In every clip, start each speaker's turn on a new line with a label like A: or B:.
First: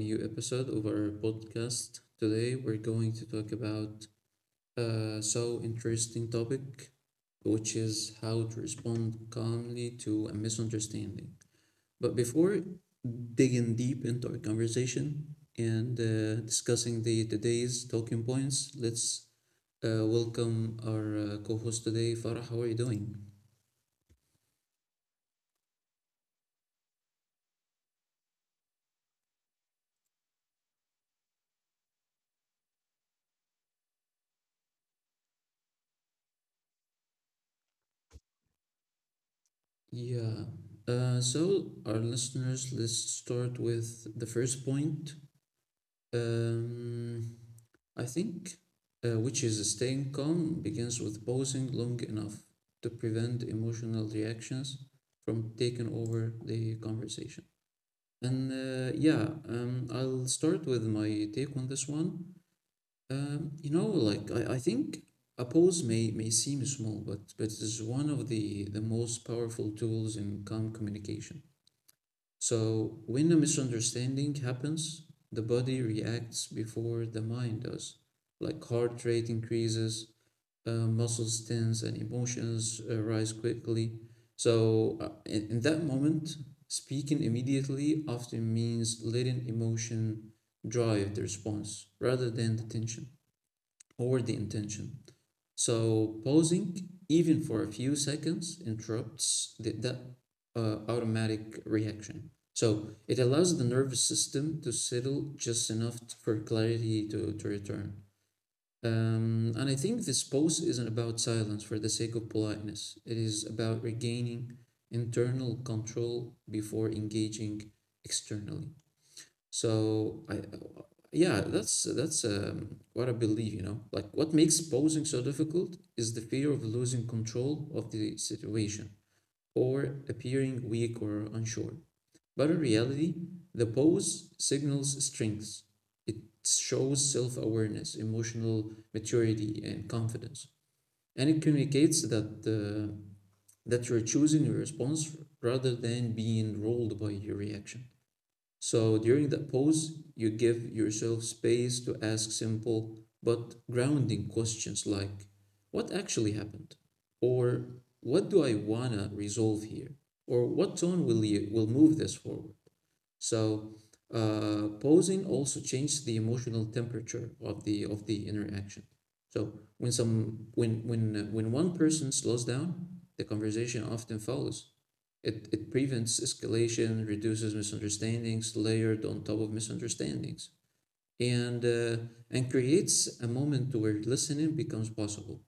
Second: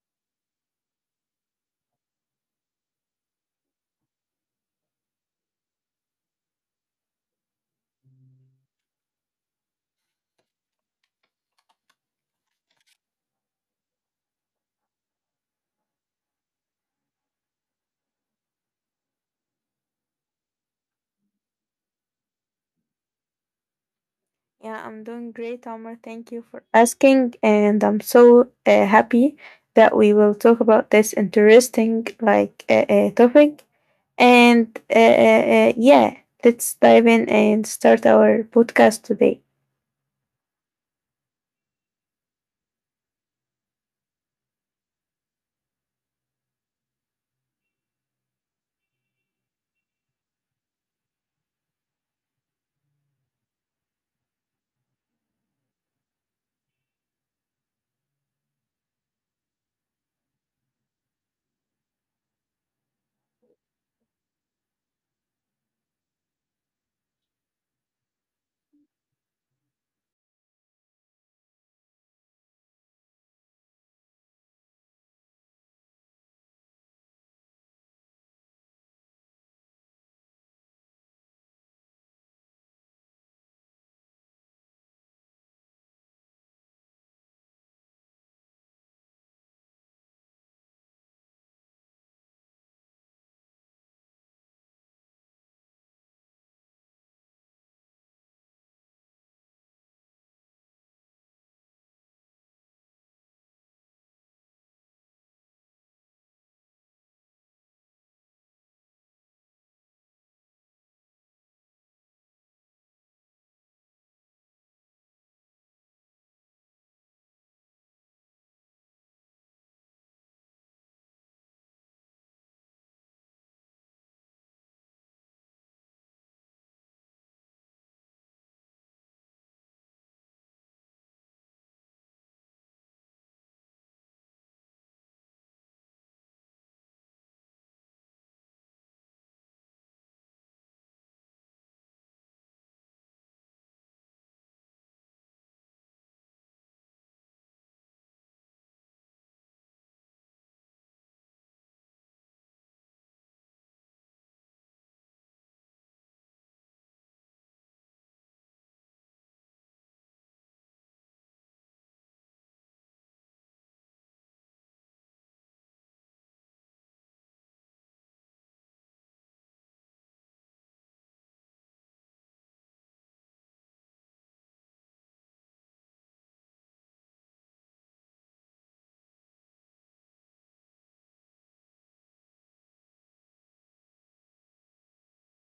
A: new episode of our podcast. Today, we're going to talk about a so interesting topic, which is how to respond calmly to a misunderstanding. But before digging deep into our conversation and discussing the today's talking points, let's welcome our co-host today, Farah. How are you doing?
B: Yeah, I'm doing great, Omar. Thank you for asking. And I'm so happy that we will talk about this interesting topic. And uh, uh, uh, yeah, let's dive in and start our podcast today.
A: Yeah. So our listeners, let's start with the first point. Um, I think, which is staying calm, begins with pausing long enough to prevent emotional reactions from taking over the conversation. And yeah, I'll start with my take on this one. You know, like I think a pause may seem small, but it's one of the most powerful tools in calm communication. So, when a misunderstanding happens, the body reacts before the mind does, like heart rate increases, muscles tense, and emotions rise quickly. So, in that moment, speaking immediately often means letting emotion drive the response rather than the tension or the intention. So pausing, even for a few seconds, interrupts the, that automatic reaction. So it allows the nervous system to settle just enough for clarity to return. And I think this pause isn't about silence for the sake of politeness. It is about regaining internal control before engaging externally. So I, yeah, that's what I believe, you know. Like what makes posing so difficult is the fear of losing control of the situation or appearing weak or unsure. But in reality, the pose signals strengths. It shows self-awareness, emotional maturity, and confidence. And it communicates that you're choosing your response rather than being ruled by your reaction. So during that pause, you give yourself space to ask simple but grounding questions like, what actually happened? Or what do I wanna resolve here? Or what tone will you will move this forward? So posing also changes the emotional temperature of the interaction. So when some when one person slows down, the conversation often follows. It prevents escalation, reduces misunderstandings layered on top of misunderstandings, and uh, and creates a moment where listening becomes possible.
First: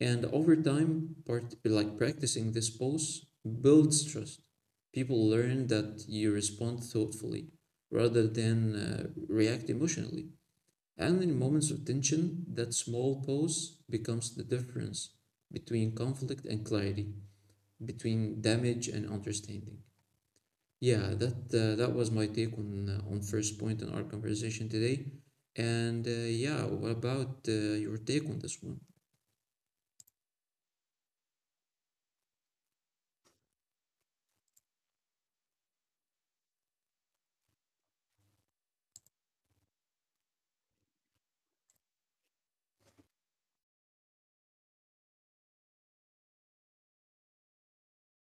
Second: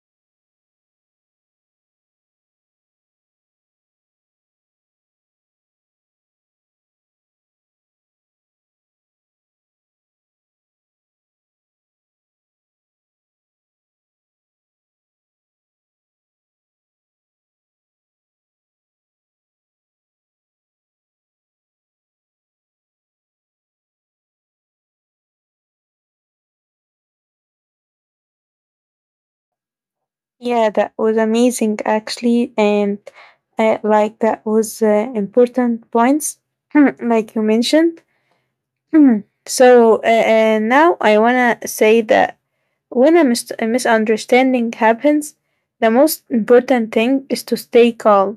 A: And over time, part like practicing this pose builds trust. People learn that you respond thoughtfully rather than react emotionally. And in moments of tension, that small pose becomes the difference between conflict and clarity, between damage and understanding. Yeah, that was my take on first point in our conversation today. And yeah, what about your take on this one?
B: Yeah, that was amazing actually. And like that was important points like you mentioned. Now I want to say that when a misunderstanding happens, the most important thing is to stay calm.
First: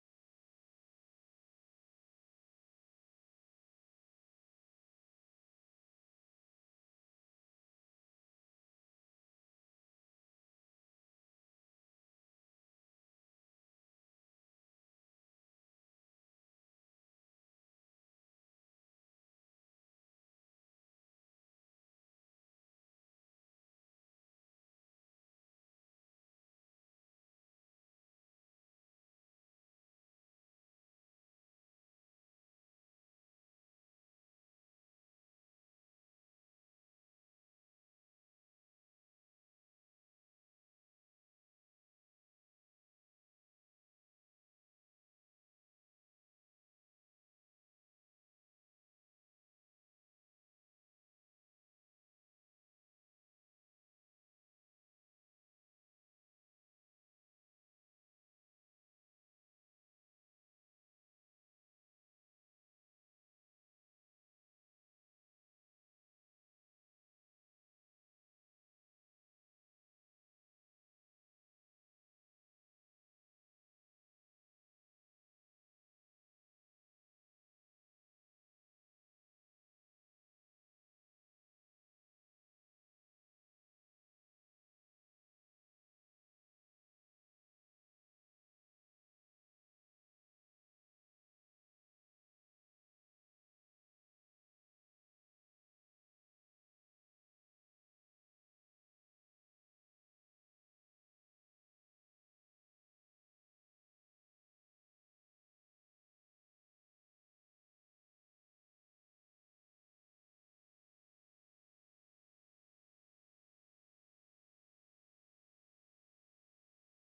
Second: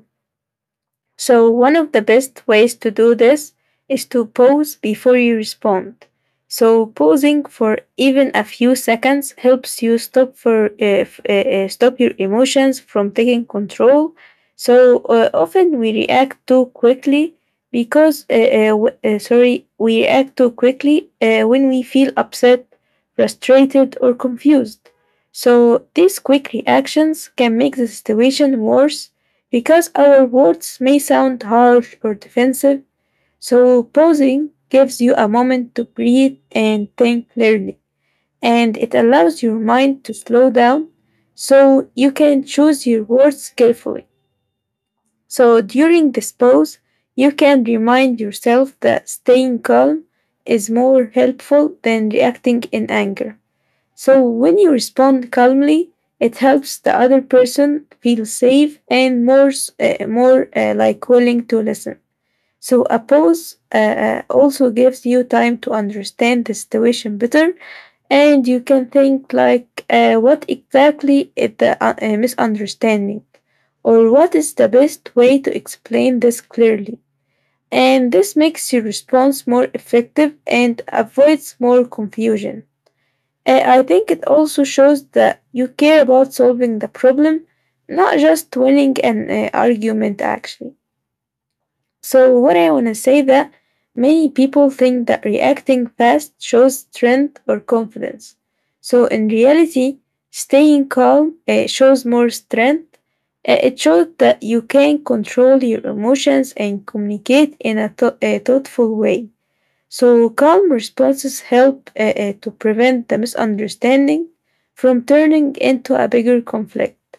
B: So one of the best ways to do this is to pause before you respond. So pausing for even a few seconds helps you stop your emotions from taking control. So, often we react too quickly because w- sorry, we react too quickly when we feel upset, frustrated, or confused. So these quick reactions can make the situation worse because our words may sound harsh or defensive, so pausing gives you a moment to breathe and think clearly, and it allows your mind to slow down so you can choose your words carefully. So during this pause, you can remind yourself that staying calm is more helpful than reacting in anger. So when you respond calmly, it helps the other person feel safe and more like willing to listen. So a pause also gives you time to understand the situation better, and you can think like what exactly is the misunderstanding, or what is the best way to explain this clearly. And this makes your response more effective and avoids more confusion. I think it also shows that you care about solving the problem, not just winning an argument, actually. So what I want to say that many people think that reacting fast shows strength or confidence. So in reality, staying calm shows more strength. It shows that you can control your emotions and communicate in a, a thoughtful way. So calm responses help to prevent the misunderstanding from turning into a bigger conflict.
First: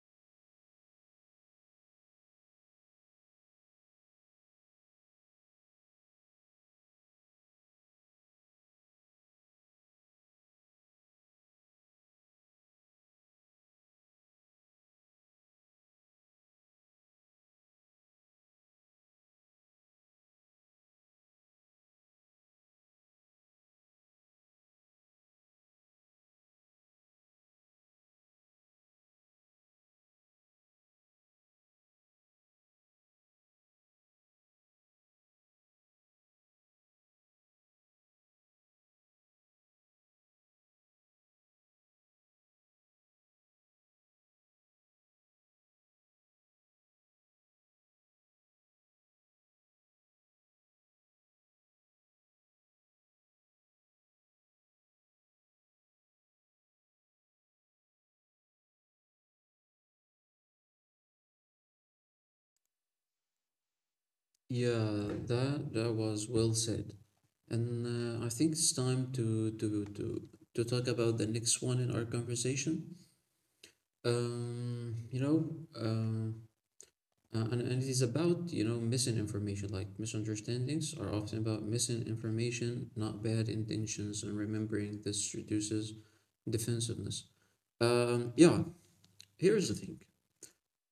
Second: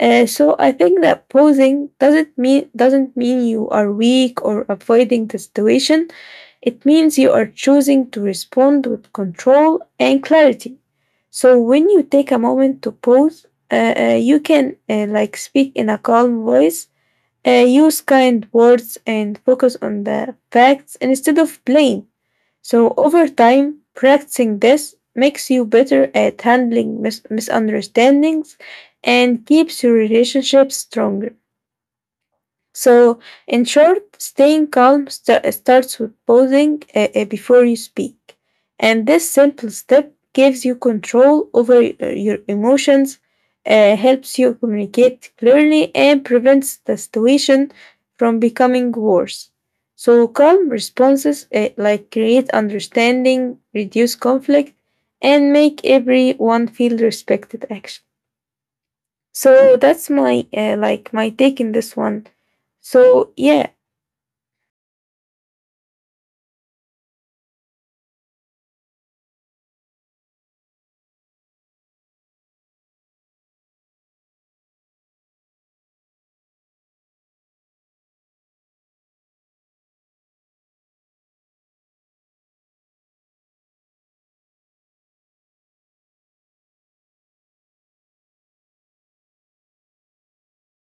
B: So I think that pausing doesn't mean you are weak or avoiding the situation. It means you are choosing to respond with control and clarity. So when you take a moment to pause, you can like speak in a calm voice, use kind words, and focus on the facts instead of blame. So over time, practicing this makes you better at handling misunderstandings and keeps your relationship stronger. So in short, staying calm starts with pausing before you speak. And this simple step gives you control over your emotions, helps you communicate clearly, and prevents the situation from becoming worse. So calm responses like create understanding, reduce conflict, and make everyone feel respected, actually. So that's my like my take in this one. So yeah.
A: Yeah, that was well said. And I think it's time to talk about the next one in our conversation. You know, uh, and it is about, you know, missing information like misunderstandings are often about missing information, not bad intentions, and remembering this reduces defensiveness. Yeah, here's the thing.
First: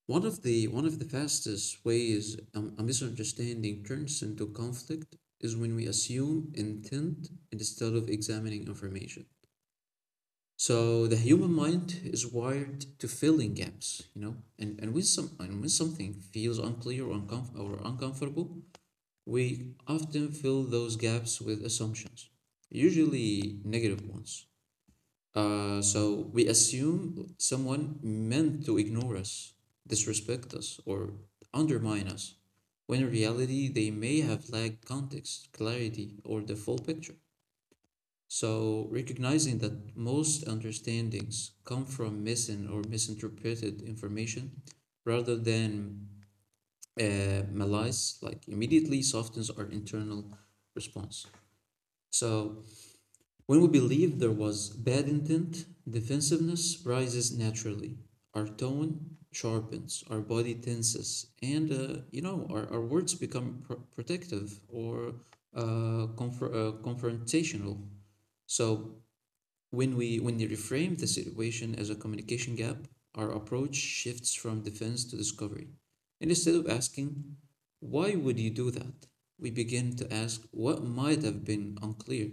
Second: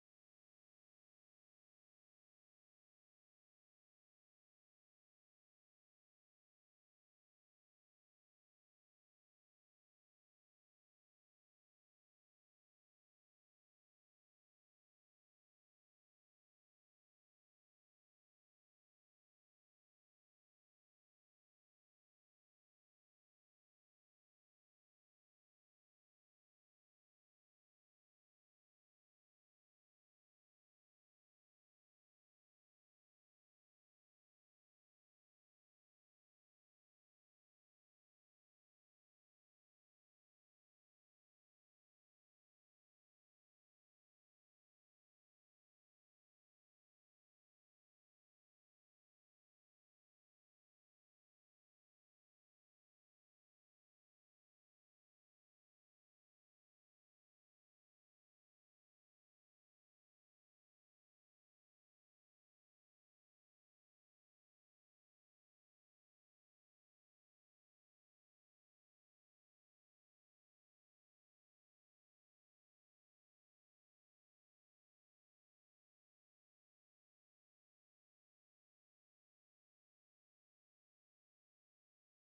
A: One of the fastest ways a misunderstanding turns into conflict is when we assume intent instead of examining information. So the human mind is wired to fill in gaps, you know, and when something feels unclear or, uncomfortable, we often fill those gaps with assumptions, usually negative ones. So we assume someone meant to ignore us, disrespect us, or undermine us, when in reality they may have lacked context, clarity, or the full picture. So recognizing that most understandings come from missing or misinterpreted information rather than malice, like immediately softens our internal response. So when we believe there was bad intent, defensiveness rises naturally. Our tone sharpens, our body tenses, and you know, our words become protective or confrontational. So when we when they reframe the situation as a communication gap, our approach shifts from defense to discovery. And instead of asking, why would you do that? We begin to ask what might have been unclear.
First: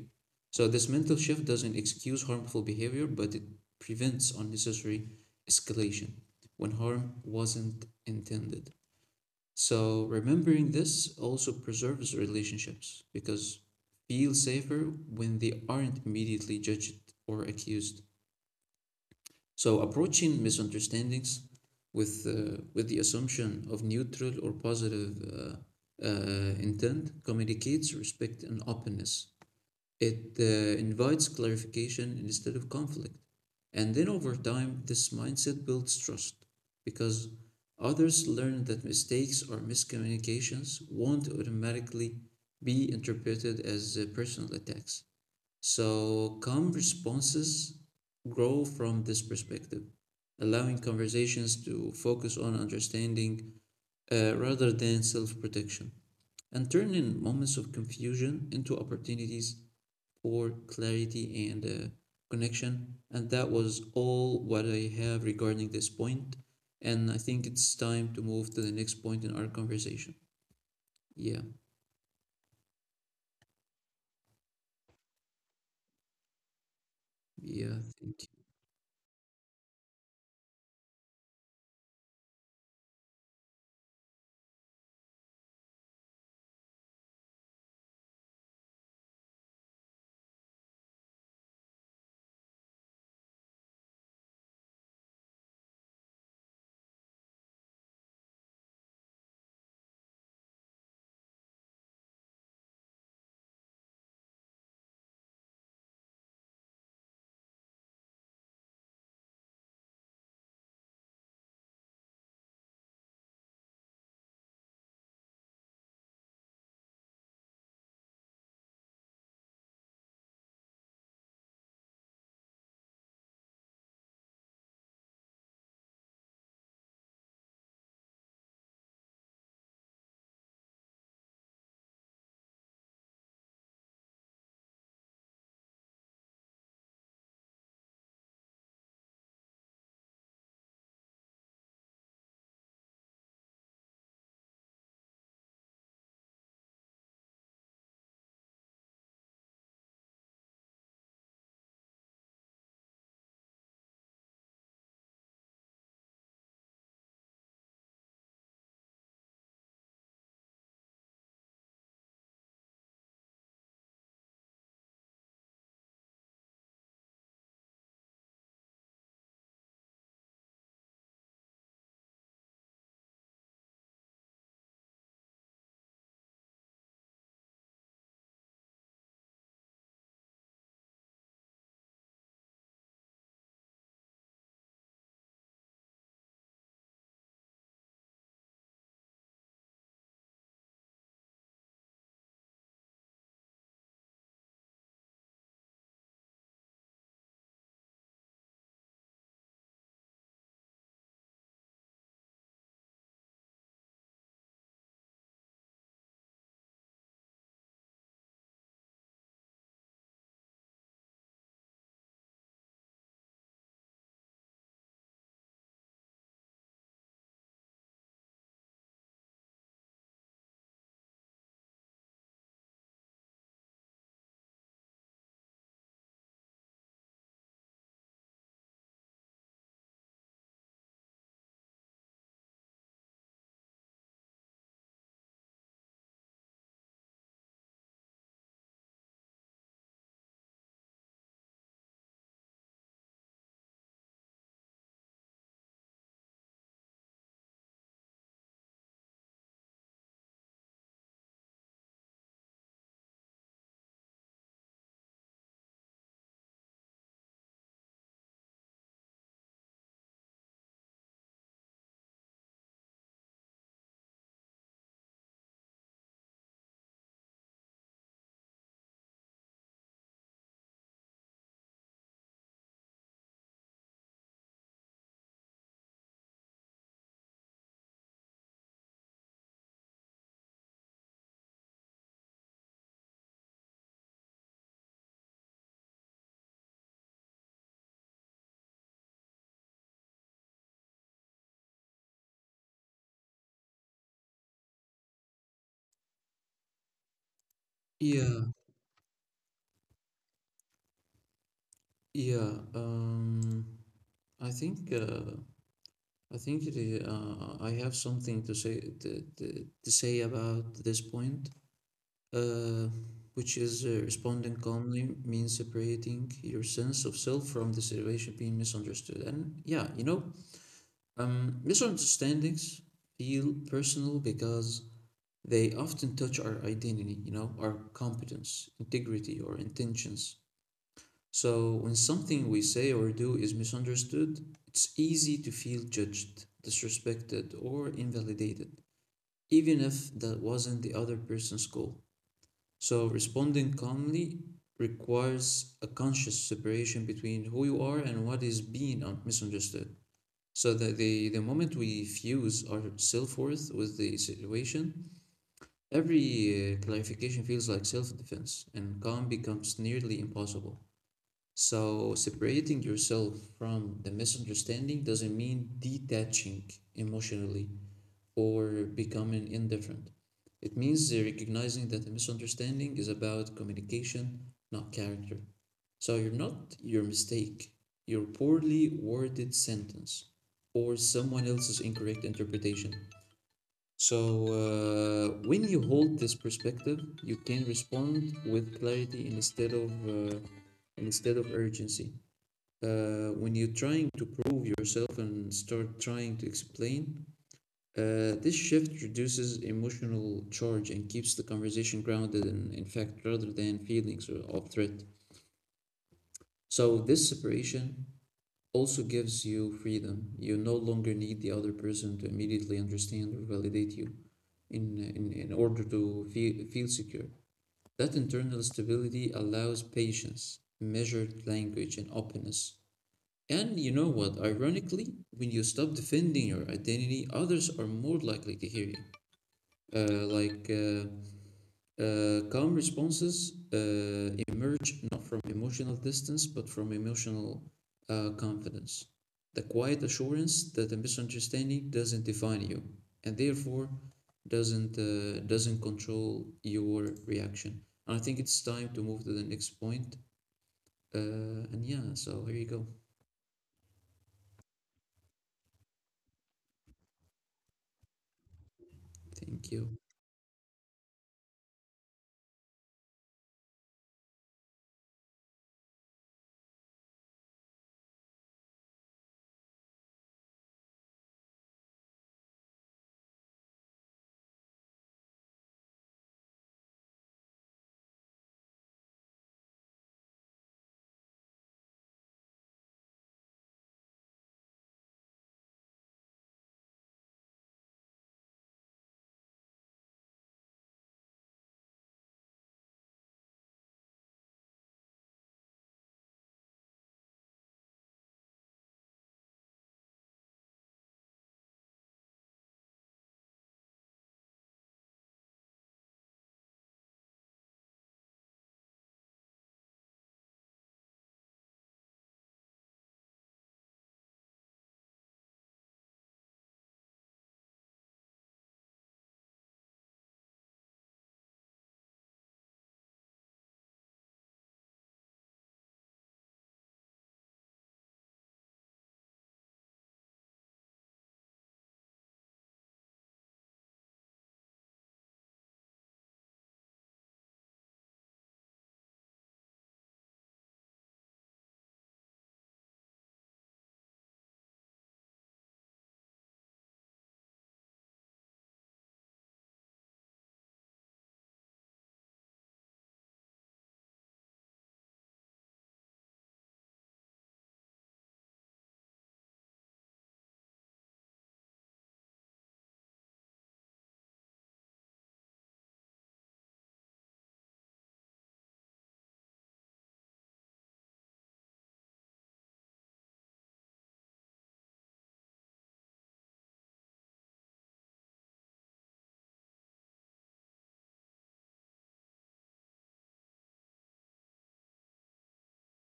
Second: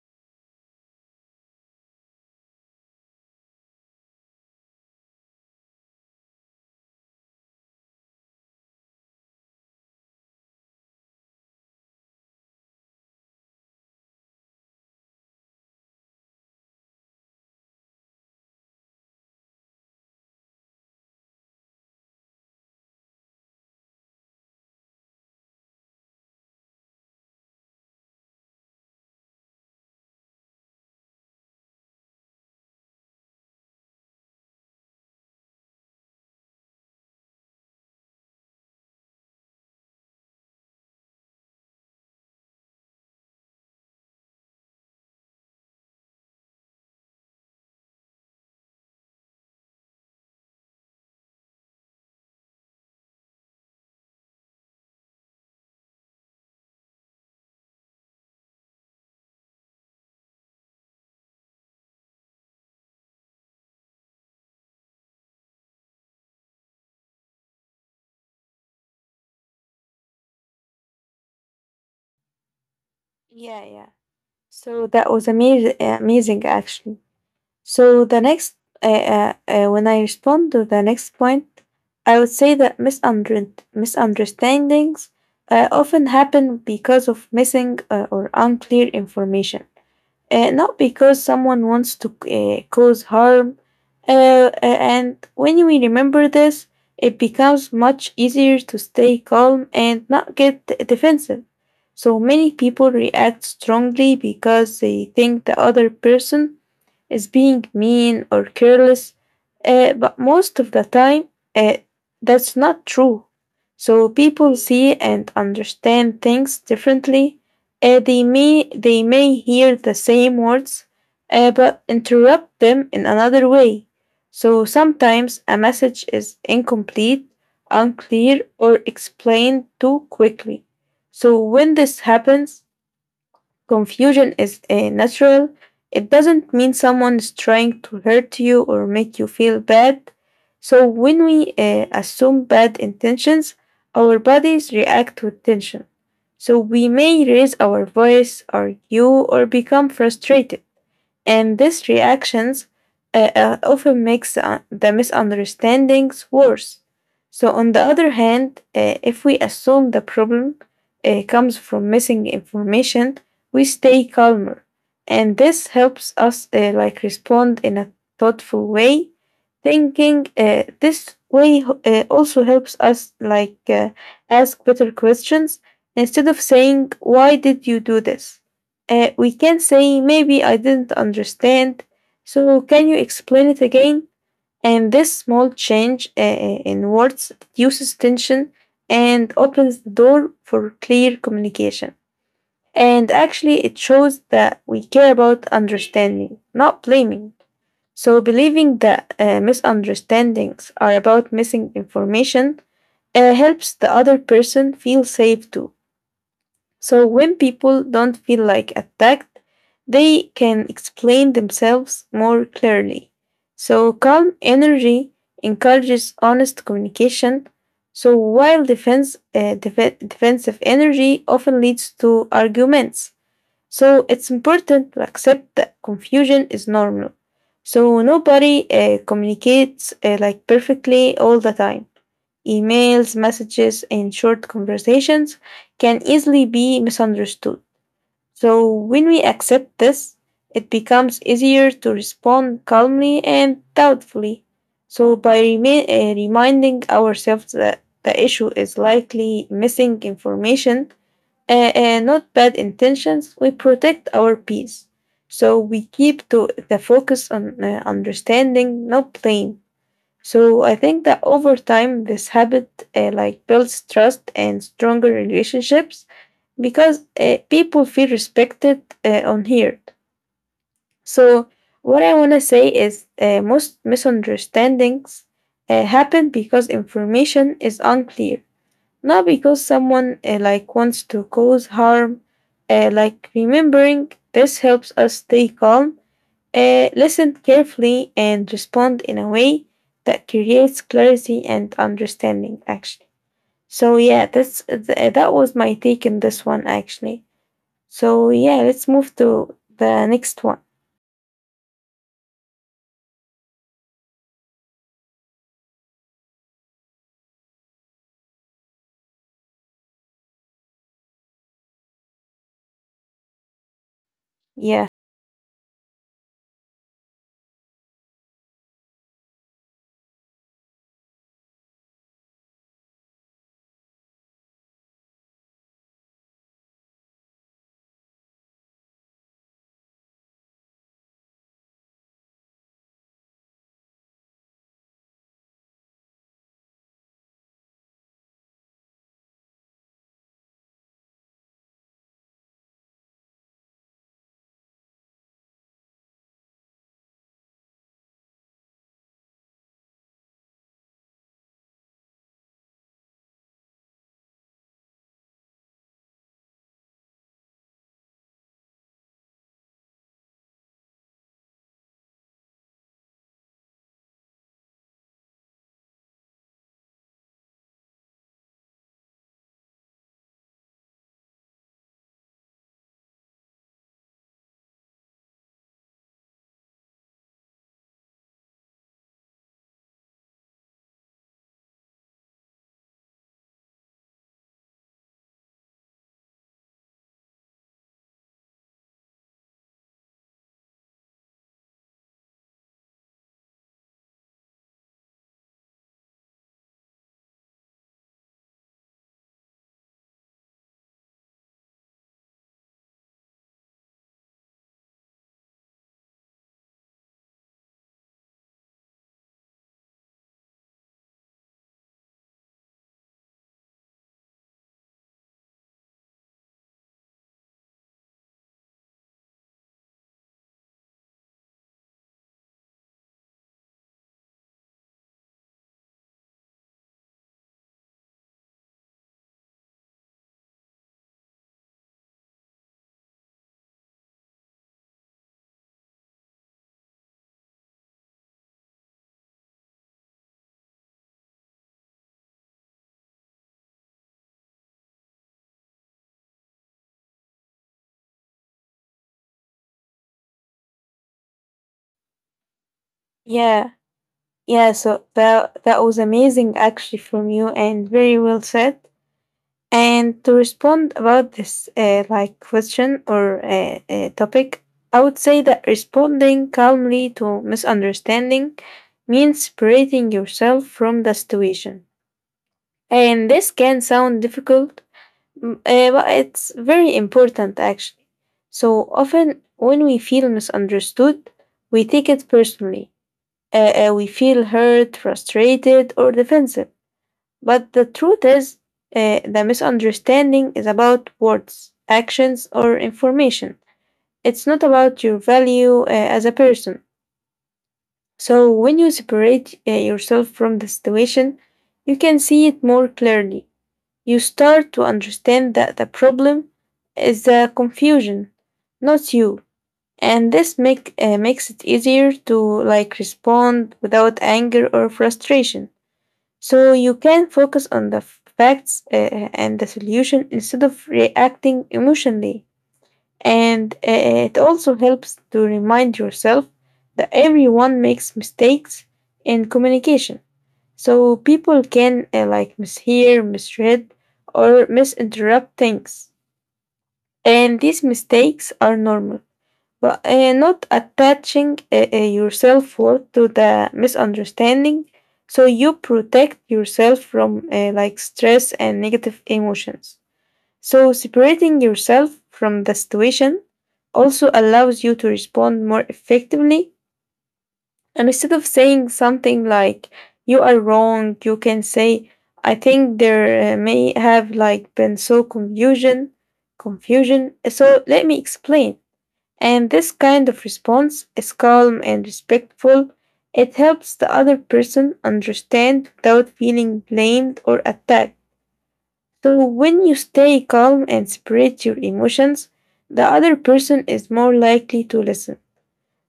A: So this mental shift doesn't excuse harmful behavior, but it prevents unnecessary escalation when harm wasn't intended. So remembering this also preserves relationships because feel safer when they aren't immediately judged or accused. So approaching misunderstandings with the assumption of neutral or positive intent communicates respect and openness. It invites clarification instead of conflict. And then over time, this mindset builds trust because others learn that mistakes or miscommunications won't automatically be interpreted as personal attacks. So, calm responses grow from this perspective, allowing conversations to focus on understanding rather than self protection and turning moments of confusion into opportunities for clarity and connection. And that was all what I have regarding this point. And I think it's time to move to the next point in our conversation. Yeah,
B: Yeah, yeah. So that was amazing actually.
A: yeah,
B: So the
A: thank
B: next, when I respond to the next point, I would say that misunderstandings often happen because of missing or unclear information, not because someone wants to cause harm. And when we remember this, it becomes much easier to stay calm and not get defensive. So many people react strongly because they think the other person as being mean or careless, but most of the time, uh, that's not true. So people see and understand things differently. They may hear the same words, but interrupt them in another way. So sometimes a message is incomplete, unclear, or explained too quickly. So when this happens, confusion is natural. It doesn't mean someone is trying to hurt you or make you feel bad. So when we assume bad intentions, our bodies react with tension. So we may raise our voice, argue, or become frustrated, and these reactions often makes the misunderstandings worse. So on the other hand, if we assume the problem comes from missing information, we stay calmer, and this helps us like respond in a thoughtful way. Thinking this way also helps us ask better questions instead of saying, "Why did you do this?" We can say, maybe I didn't understand. So can you explain it again? And this small change in words reduces tension and opens the door for clear communication. And actually, it shows that we care about understanding, not blaming. So believing that misunderstandings are about missing information helps the other person feel safe too. So when people don't feel like attacked, they can explain themselves more clearly. So calm energy encourages honest communication. So while defense, defensive energy often leads to arguments. So it's important to accept that confusion is normal. So nobody communicates like perfectly all the time. Emails, messages, and short conversations can easily be misunderstood. So when we accept this, it becomes easier to respond calmly and doubtfully. So by reminding ourselves that the issue is likely missing information and not bad intentions, we protect our peace. So we keep to the focus on understanding, not blame. So I think that over time, this habit like builds trust and stronger relationships because people feel respected on here. So what I want to say is most misunderstandings happen because information is unclear, not because someone like wants to cause harm. Like remembering this helps us stay calm, listen carefully, and respond in a way that creates clarity and understanding, actually. So yeah, that's that was my take in this one, actually. So
A: you.
B: yeah, let's move to the next one.
A: Yeah, yeah. I think uh, I think it is, I have something to say to say about this point, uh, which is responding
B: Yeah,
A: calmly means separating your sense of self from the situation being misunderstood. And yeah, you know, misunderstandings feel personal because they often touch our identity, you know, our competence, integrity, or intentions. So when something we say or do is misunderstood, it's easy to feel judged, disrespected, or invalidated, even if that wasn't the other person's goal. So responding calmly requires a conscious separation between who you are and what is being misunderstood. So the moment we fuse our self-worth with the situation, every clarification feels like self-defense, and calm becomes nearly impossible. So separating yourself from the misunderstanding doesn't mean detaching emotionally or becoming indifferent. It means recognizing that a misunderstanding is about communication, not character. So you're not your mistake, your poorly worded sentence, or someone else's incorrect interpretation. So when you hold this perspective, you can respond with clarity instead of urgency. When you're trying to prove yourself and start trying to explain, this shift reduces emotional charge and keeps the conversation grounded in fact rather than feelings of threat. So, this separation also gives you freedom. You no longer need the other person to immediately understand or validate you in order to feel, feel secure. That internal stability allows patience, measured language, and openness. And you know what? Ironically, when you stop defending your identity, others are more likely to hear you. Uh, like uh, calm responses emerge not from emotional distance, but from emotional confidence. The quiet assurance that a misunderstanding doesn't define you, and therefore doesn't control your reaction. And I think it's time to move to the next point. And yeah, so here you go.
B: yeah, yeah. So that, that was amazing, actually, from you and very well said.
A: Thank you.
B: And to respond about this, like, question or topic, I would say that responding calmly to misunderstanding means separating yourself from the situation. And this can sound difficult, but it's very important actually. So often, when we feel misunderstood, we take it personally. Uh, we feel hurt, frustrated, or defensive. But the truth is, the misunderstanding is about words, actions, or information. It's not about your value as a person. So when you separate yourself from the situation, you can see it more clearly. You start to understand that the problem is the confusion, not you. And this makes it easier to like respond without anger or frustration. So you can focus on the facts and the solution instead of reacting emotionally. And it also helps to remind yourself that everyone makes mistakes in communication. So people can like mishear, misread, or misinterpret things. And these mistakes are normal. But not attaching your self worth to the misunderstanding. So you protect yourself from like stress and negative emotions. So separating yourself from the situation also allows you to respond more effectively. And instead of saying something like, you are wrong, you can say, I think there may have like been so confusion, confusion. So let me explain. And this kind of response is calm and respectful. It helps the other person understand without feeling blamed or attacked. So when you stay calm and separate your emotions, the other person is more likely to listen.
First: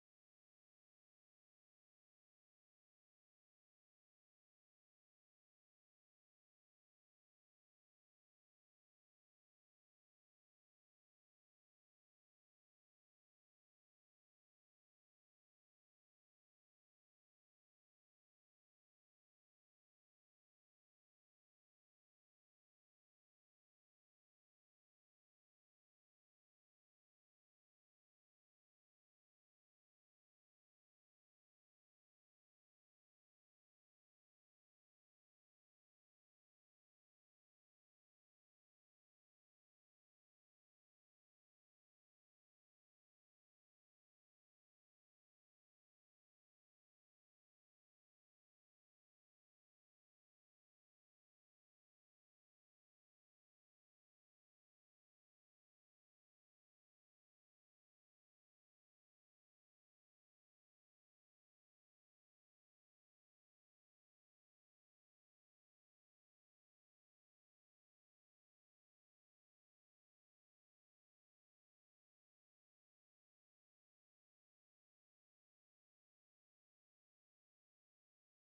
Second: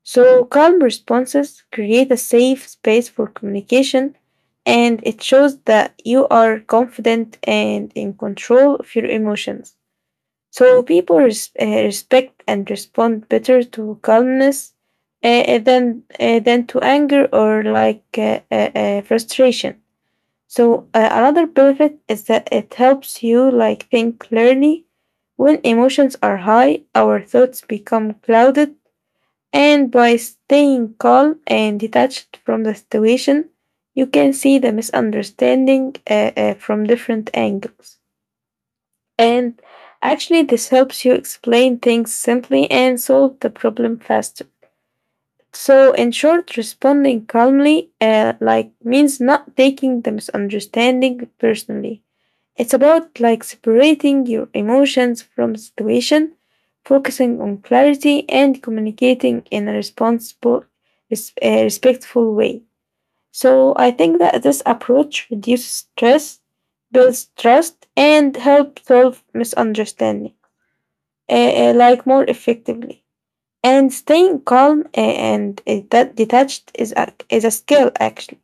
B: So calm responses create a safe space for communication, and it shows that you are confident and in control of your emotions. So people respect and respond better to calmness than to anger or frustration. So another benefit is that it helps you like think clearly. When emotions are high, our thoughts become clouded, and by staying calm and detached from the situation, you can see the misunderstanding from different angles. And actually, this helps you explain things simply and solve the problem faster. So in short, responding calmly, like means not taking the misunderstanding personally. It's about like separating your emotions from situation, focusing on clarity, and communicating in a responsible, respectful way. So I think that this approach reduces stress, builds trust, and helps solve misunderstanding like more effectively. And staying calm and that detached is a skill actually.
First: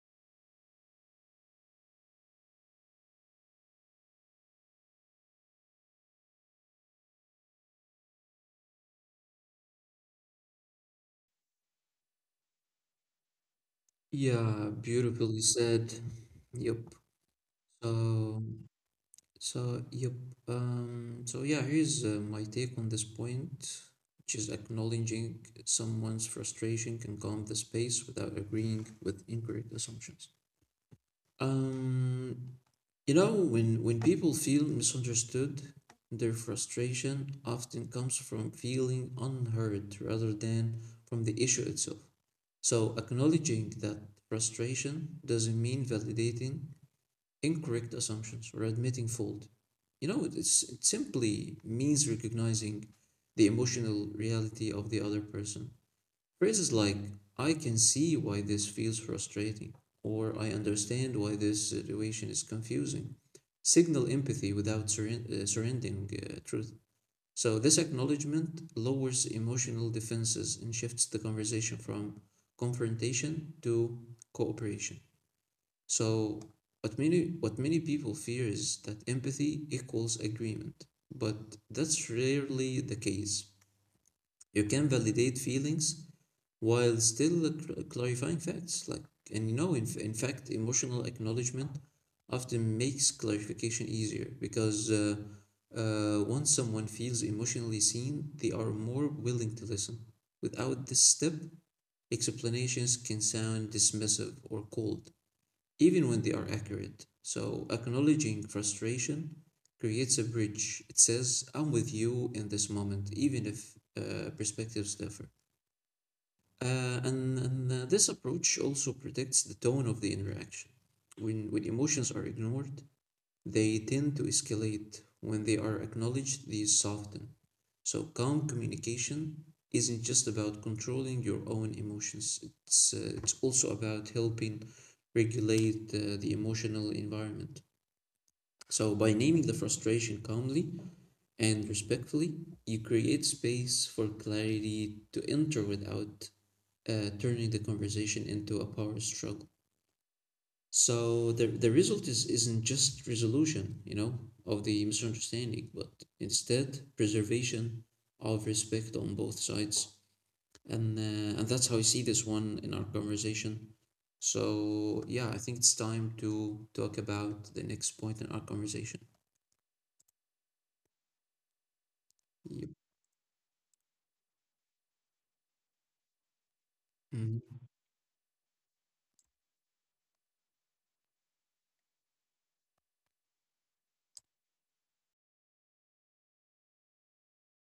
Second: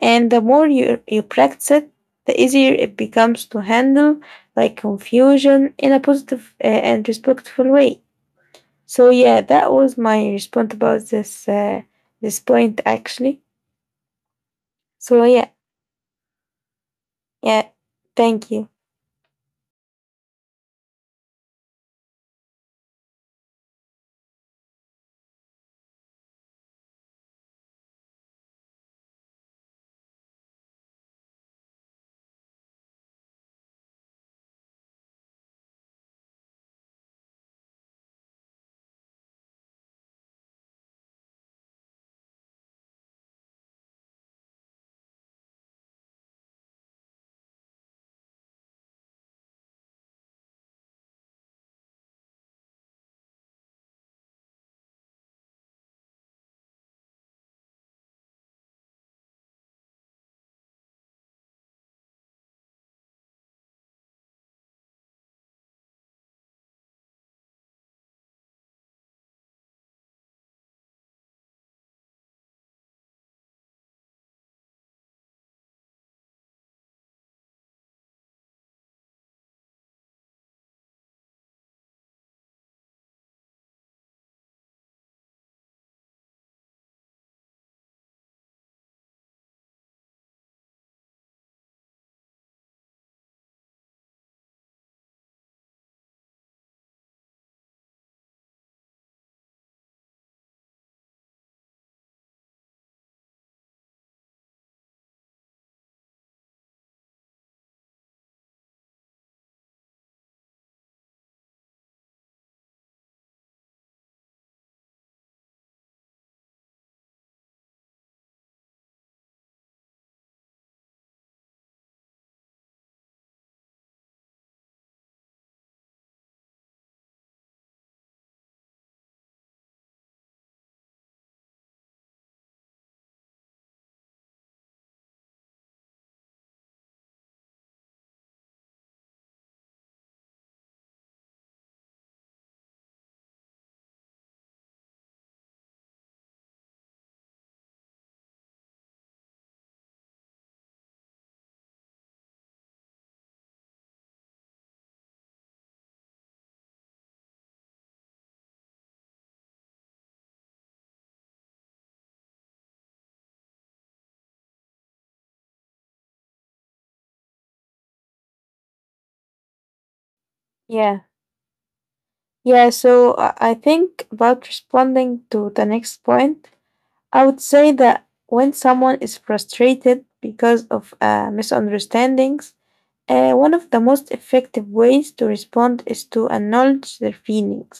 B: And the more you practice it, the easier it becomes to handle like confusion in a positive, and respectful way. So yeah, that was my response about this this point actually.
A: Yeah,
B: So
A: beautifully
B: yeah.
A: said. Yep.
B: Yeah,
A: So
B: thank you.
A: So, yep. So yeah, here's my take on this point, which is acknowledging someone's frustration can calm the space without agreeing with incorrect assumptions. Um, you know, when people feel misunderstood, their frustration often comes from feeling unheard rather than from the issue itself. So acknowledging that frustration doesn't mean validating incorrect assumptions or admitting fault. You know, it's, it simply means recognizing the emotional reality of the other person. Phrases like, I can see why this feels frustrating, or I understand why this situation is confusing, signal empathy without surrendering truth. So, this acknowledgement lowers emotional defenses and shifts the conversation from confrontation to cooperation. So, what many people fear is that empathy equals agreement, but that's rarely the case. You can validate feelings while still clarifying facts, like and you know, in fact, emotional acknowledgement often makes clarification easier because once someone feels emotionally seen, they are more willing to listen. Without this step, explanations can sound dismissive or cold even when they are accurate. So acknowledging frustration creates a bridge. It says, I'm with you in this moment, even if perspectives differ. And this approach also predicts the tone of the interaction. When emotions are ignored, they tend to escalate. When they are acknowledged, these soften. So, calm communication isn't just about controlling your own emotions, it's also about helping regulate the emotional environment. So, by naming the frustration calmly and respectfully, you create space for clarity to enter without turning the conversation into a power struggle. So, the result is, isn't just resolution, you know, of the misunderstanding, but instead preservation of respect on both sides and that's how I see this one in our conversation. So yeah, I think it's time to talk about the next point in our conversation.
B: Yeah, yeah.
A: Yep.
B: So I think about responding to the next point. I would
A: Mhm.
B: say that when someone is frustrated because of misunderstandings, one of the most effective ways to respond is to acknowledge their feelings.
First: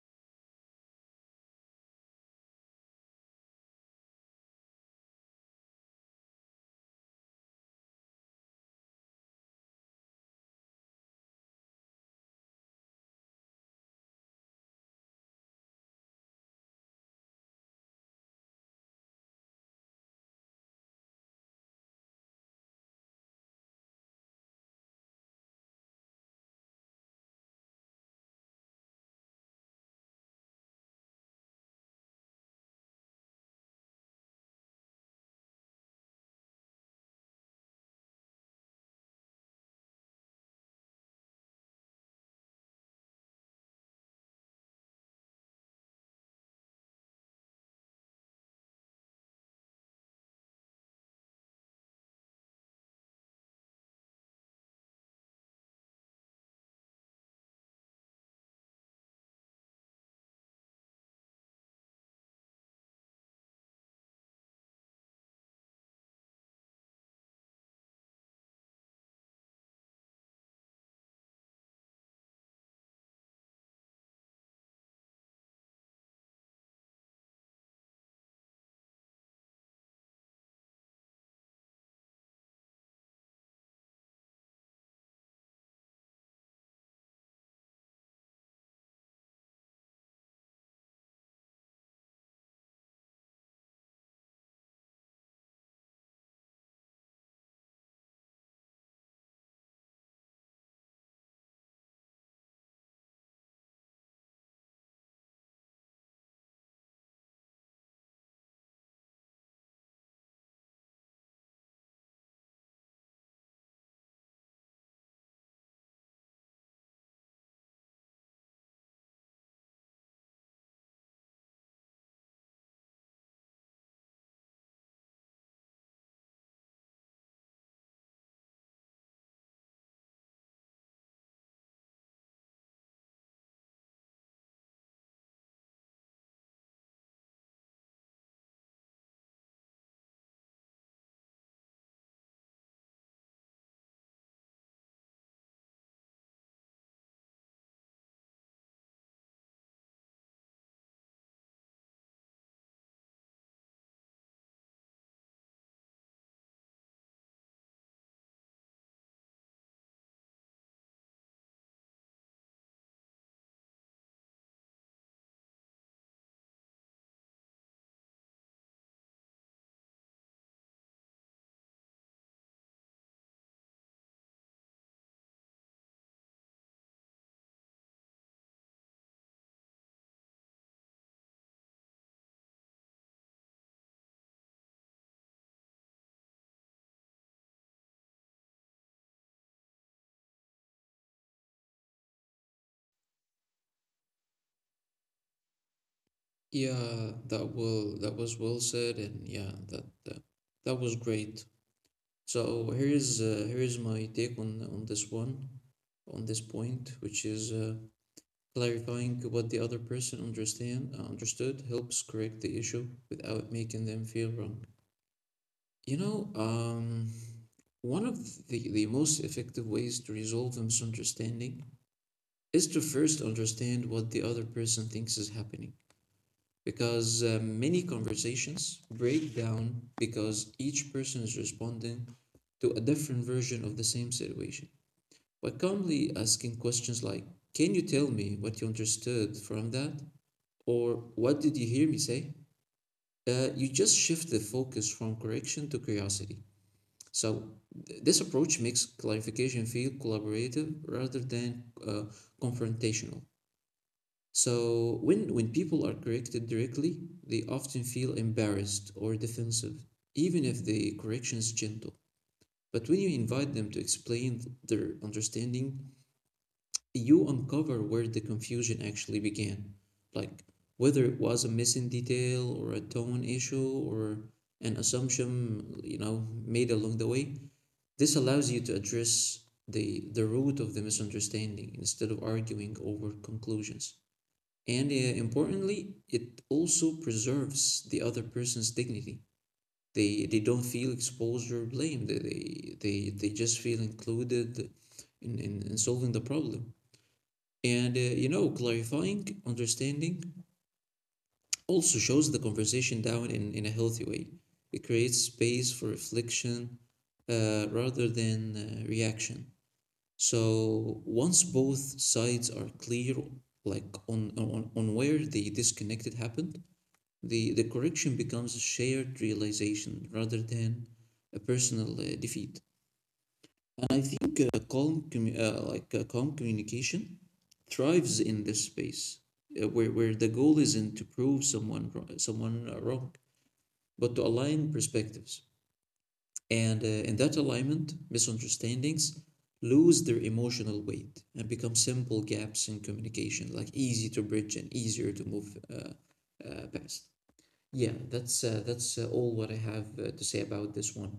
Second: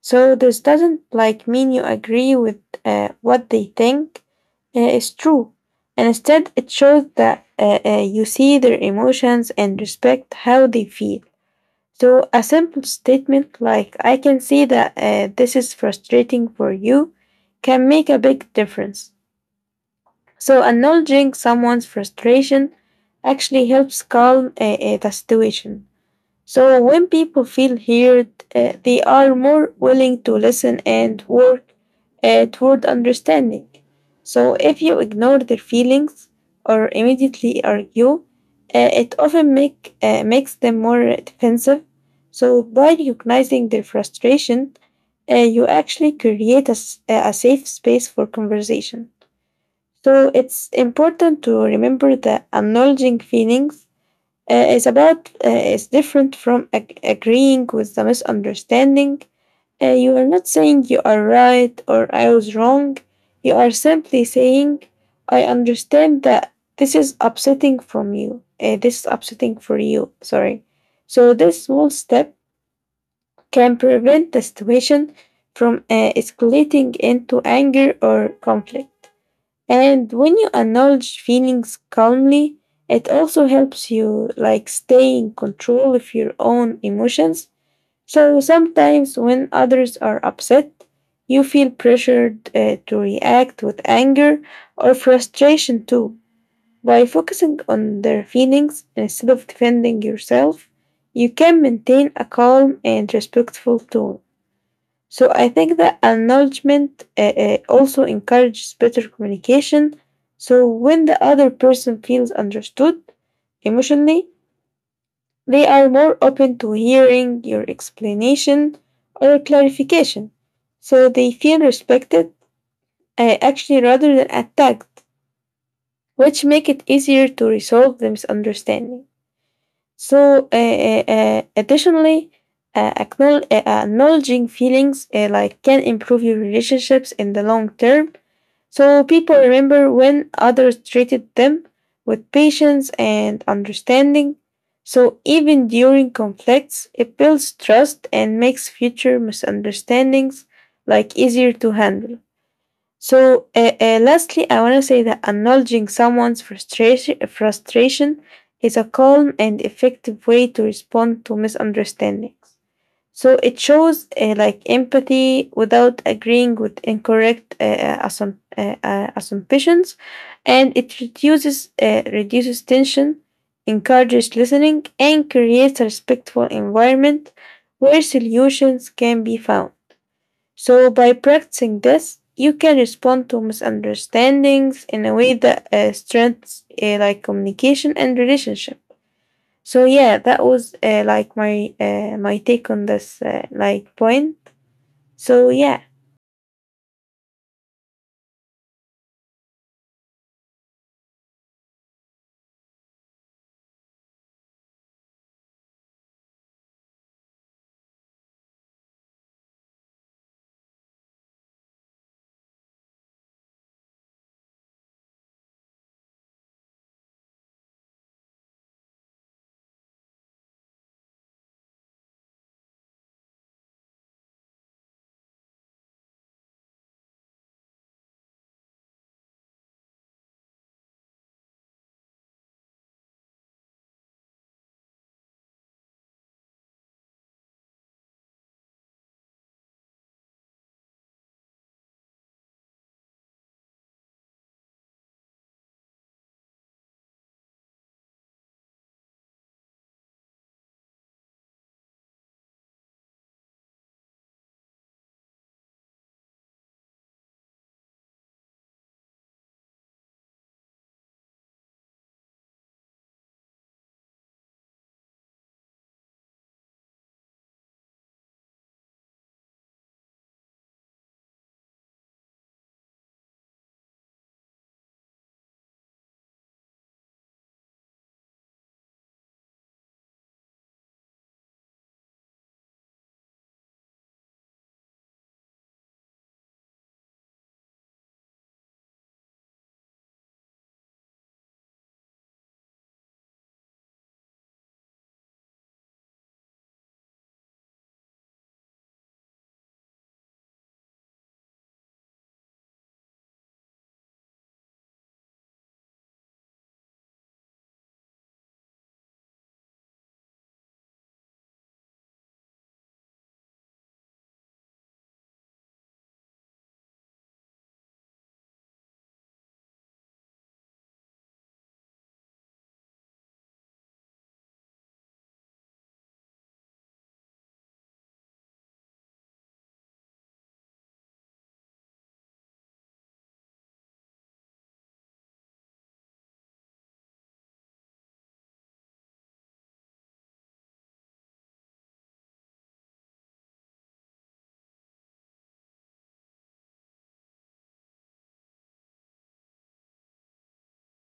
B: So this doesn't like mean you agree with what they think is true. And instead, it shows that you see their emotions and respect how they feel. So a simple statement like "I can see that this is frustrating for you" can make a big difference. So acknowledging someone's frustration actually helps calm the situation. So when people feel heard, they are more willing to listen and work toward understanding. So if you ignore their feelings or immediately argue, it often makes them more defensive. So by recognizing their frustration, you actually create a safe space for conversation. So it's important to remember that acknowledging feelings is about is different from agreeing with the misunderstanding. You are not saying you are right or I was wrong. You are simply saying, I understand that this is upsetting from you. This is upsetting for you. Sorry. So this small step can prevent the situation from escalating into anger or conflict. And when you acknowledge feelings calmly, it also helps you like stay in control of your own emotions. So sometimes when others are upset, you feel pressured to react with anger or frustration too. By focusing on their feelings instead of defending yourself, you can maintain a calm and respectful tone. So I think that acknowledgement also encourages better communication. So when the other person feels understood emotionally, they are more open to hearing your explanation or clarification. So they feel respected actually rather than attacked, which make it easier to resolve the misunderstanding. Additionally, acknowledging feelings like can improve your relationships in the long term. So people remember when others treated them with patience and understanding. So even during conflicts, it builds trust and makes future misunderstandings like easier to handle. So, lastly, I want to say that acknowledging someone's frustration is a calm and effective way to respond to misunderstandings. So, it shows like empathy without agreeing with incorrect assumptions, and it reduces tension, encourages listening, and creates a respectful environment where solutions can be found. So, by practicing this, you can respond to misunderstandings in a way that strengthens like communication and relationship. So, yeah, that was like my take on this like point. So, yeah,
A: Yeah, that will that was well said, and yeah, that was great. So here is my take on this one, on this point, which is clarifying what the other person understand understood helps correct the issue without making them feel wrong. You know, um, One of the most effective ways to resolve a misunderstanding is to first understand what the other person thinks is happening. Because many conversations break down because each person is responding to a different version of the same situation. By calmly asking questions like, can you tell me what you understood from that? Or what did you hear me say? You just shift the focus from correction to curiosity. So this approach makes clarification feel collaborative rather than confrontational. So when people are corrected directly, they often feel embarrassed or defensive, even if the correction is gentle. But when you invite them to explain their understanding, you uncover where the confusion actually began, like whether it was a missing detail or a tone issue or an assumption made along the way. This allows you to address the root of the misunderstanding instead of arguing over conclusions. And importantly, it also preserves the other person's dignity. They don't feel exposed or blamed. They just feel included in solving the problem. And, clarifying understanding also shows the conversation down in a healthy way. It creates space for reflection rather than reaction. So once both sides are clear, like on on where the disconnected happened, the correction becomes a shared realization rather than a personal defeat. And I think calm communication thrives in this space where the goal isn't to prove someone wrong, but to align perspectives. And in that alignment, misunderstandings lose their emotional weight and become simple gaps in communication, like easy to bridge and easier to move past. Yeah, that's all what I have to say about this one.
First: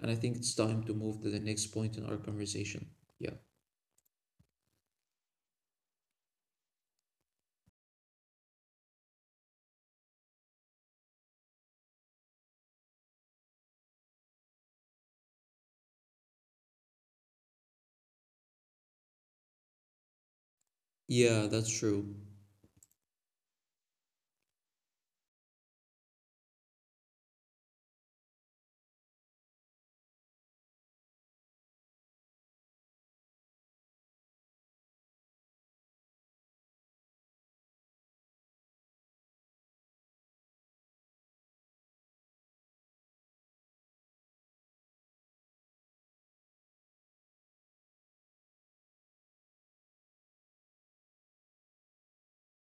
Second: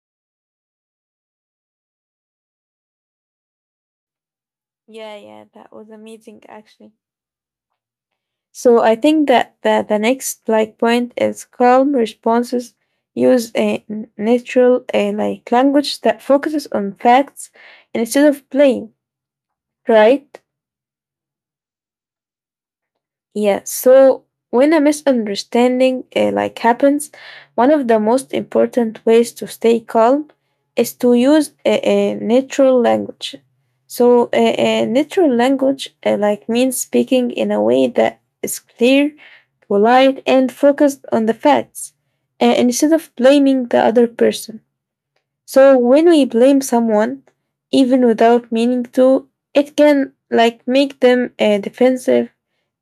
A: And I think it's time to move to the next point in our conversation. Yeah.
B: yeah, yeah, that was amazing actually. So, I think that the next like point is calm responses use a natural like language that focuses on facts instead of blame, right?
A: Yeah, that's true.
B: Yeah, so when a misunderstanding like happens, one of the most important ways to stay calm is to use a natural language. So a natural language like means speaking in a way that is clear, polite, and focused on the facts, instead of blaming the other person. So when we blame someone, even without meaning to, it can like make them defensive,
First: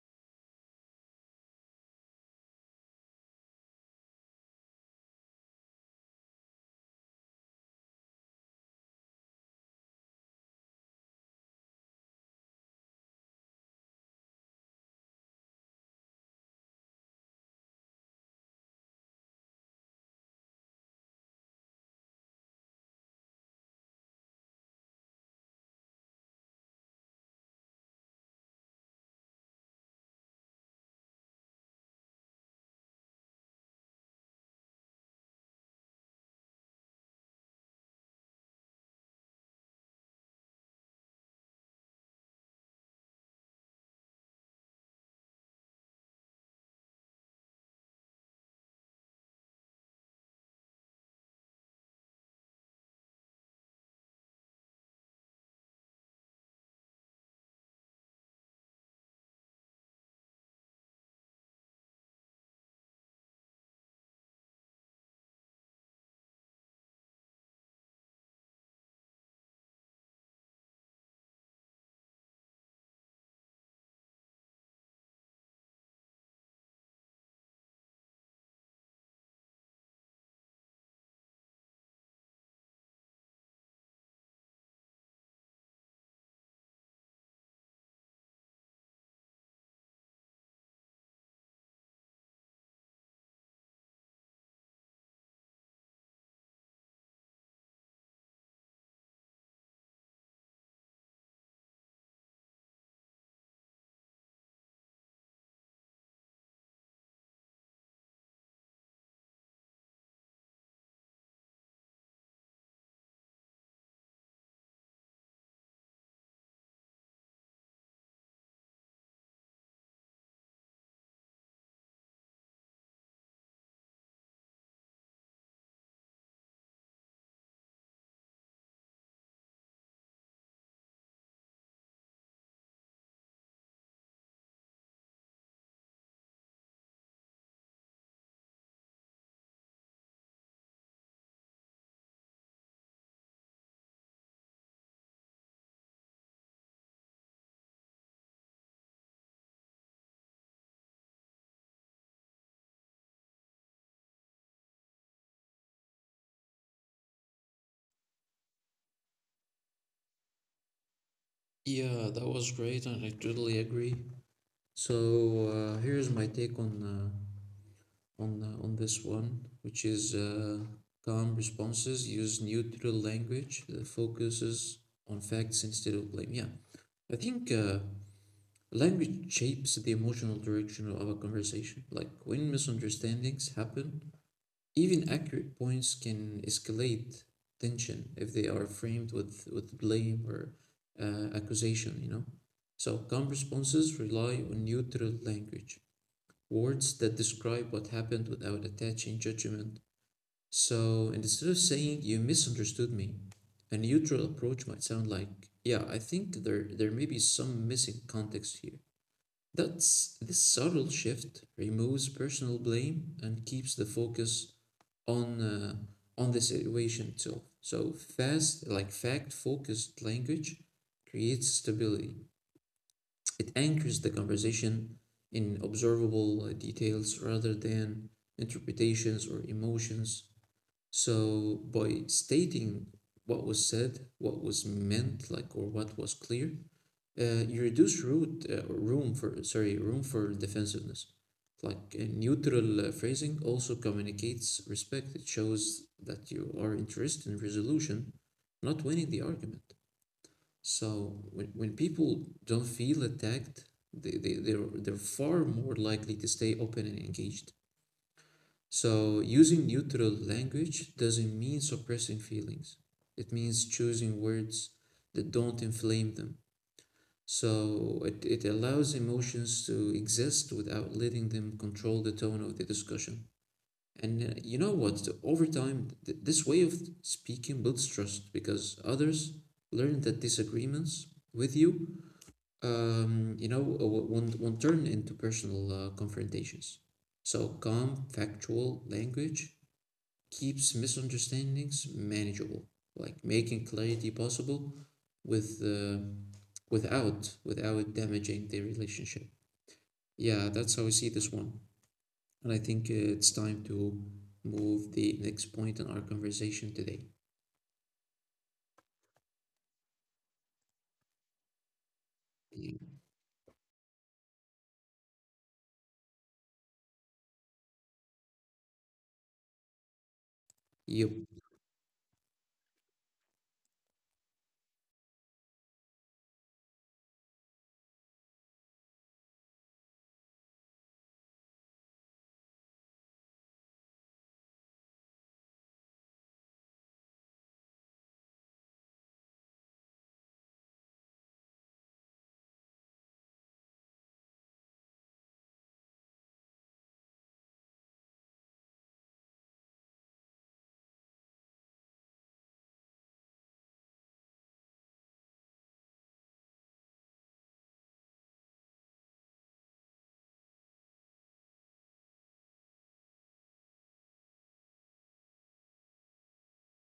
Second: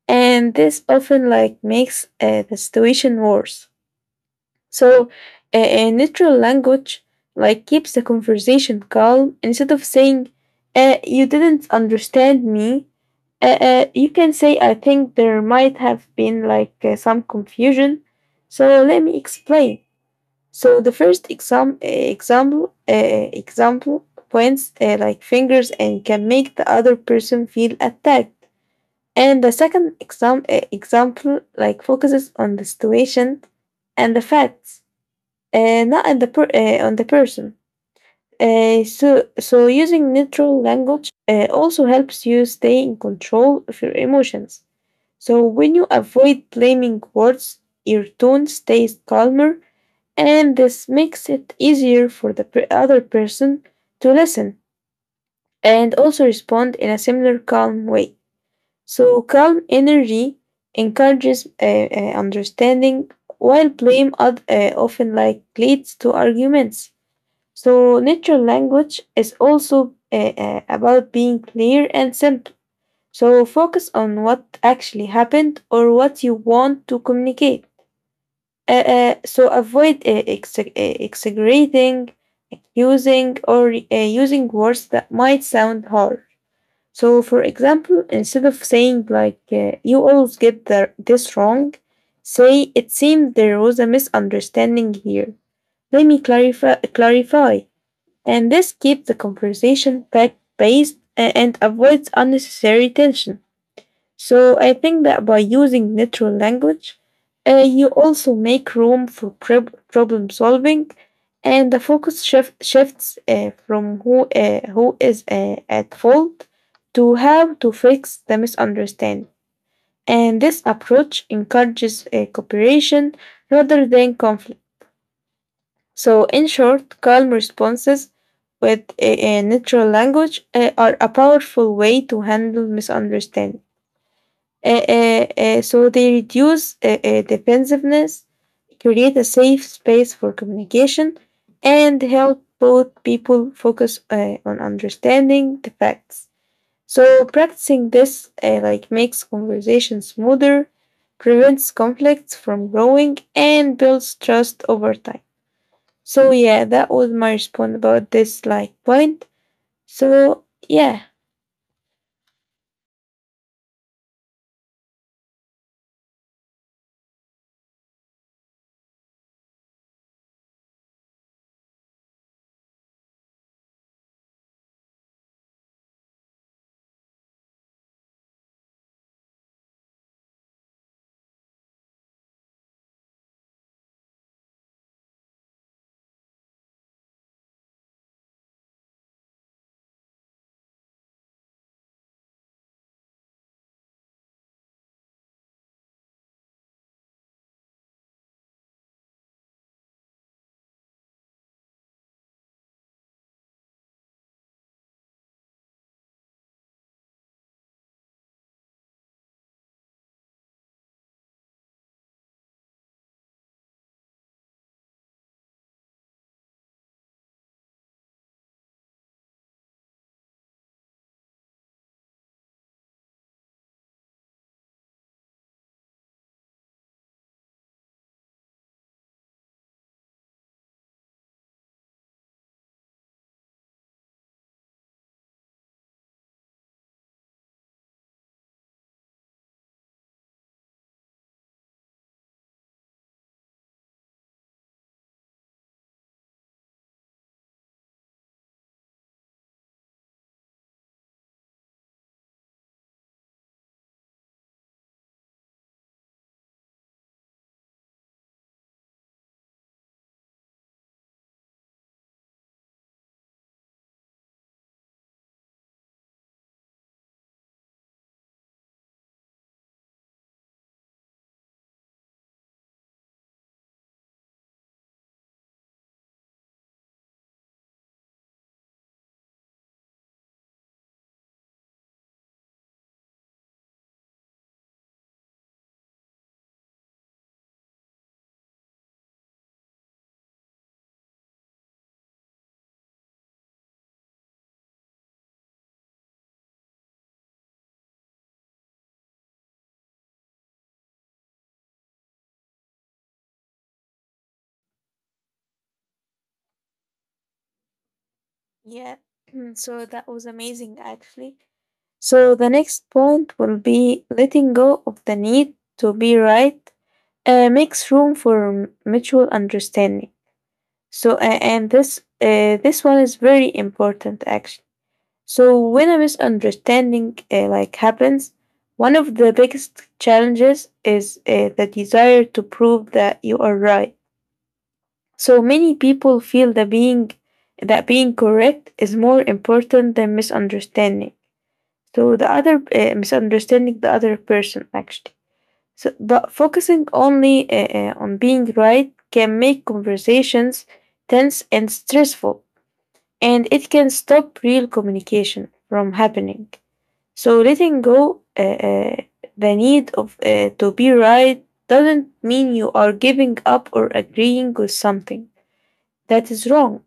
B: and this often like makes the situation worse. So a neutral language like keeps the conversation calm. Instead of saying "you didn't understand me," you can say, "I think there might have been like some confusion, so let me explain." So the first example points like fingers and can make the other person feel attacked, and the second example like focuses on the situation and the facts, not on the person. So, so using neutral language also helps you stay in control of your emotions. So when you avoid blaming words, your tone stays calmer, and this makes it easier for the other person to listen and also respond in a similar calm way. So calm energy encourages understanding, while blame often like leads to arguments. So natural language is also about being clear and simple. So focus on what actually happened or what you want to communicate. So avoid exaggerating, accusing, or using words that might sound harsh. So, for example, instead of saying like "you always get this wrong," say, "it seems there was a misunderstanding here. Let me clarify." Clarify. And this keeps the conversation fact based and avoids unnecessary tension. So I think that by using natural language, you also make room for problem solving, and the focus shifts from who is at fault to how to fix the misunderstanding. And this approach encourages cooperation rather than conflict. So, in short, calm responses with a natural language are a powerful way to handle misunderstandings. So they reduce defensiveness, create a safe space for communication, and help both people focus on understanding the facts. So practicing this like makes conversations smoother, prevents conflicts from growing, and builds trust over time. So yeah, that was my response about this like point. So yeah.
A: Yeah, that was great, and I totally agree. So here's my take on on this one, which is calm responses use neutral language that focuses on facts instead of blame. Yeah, I think language shapes the emotional direction of a conversation. Like when misunderstandings happen, even accurate points can escalate tension if they are framed with blame or accusation. You know, so calm responses rely on neutral language, words that describe what happened without attaching judgment. So instead of saying you misunderstood me, a neutral approach might sound like, yeah, I think there may be some missing context here. That's this subtle shift removes personal blame and keeps the focus on on the situation itself. So fast, like fact-focused language creates stability. It anchors the conversation in observable details rather than interpretations or emotions. So by stating what was said, what was meant, like or what was clear, you reduce room for, sorry, room for defensiveness. Like a neutral phrasing also communicates respect. It shows that you are interested in resolution, not winning the argument. So when people don't feel attacked, they're far more likely to stay open and engaged. So using neutral language doesn't mean suppressing feelings. It means choosing words that don't inflame them. So it allows emotions to exist without letting them control the tone of the discussion. And you know what? Over time, this way of speaking builds trust because others learn that disagreements with you, won't turn into personal confrontations. So calm, factual language keeps misunderstandings manageable, like making clarity possible with uh, without without damaging the relationship. Yeah, that's how I see this one, and I think it's time to move the next point in our conversation today.
B: Yeah. So that was amazing, actually. So the next point will be letting go of the need to be right makes room for mutual understanding. So
A: Yep.
B: and this one is very important actually. So when a misunderstanding like happens, one of the biggest challenges is the desire to prove that you are right. So many people feel that being correct is more important than misunderstanding. So the other misunderstanding the other person actually. So, but focusing only on being right can make conversations tense and stressful, and it can stop real communication from happening. So letting go the need of to be right doesn't mean you are giving up or agreeing with something that is wrong.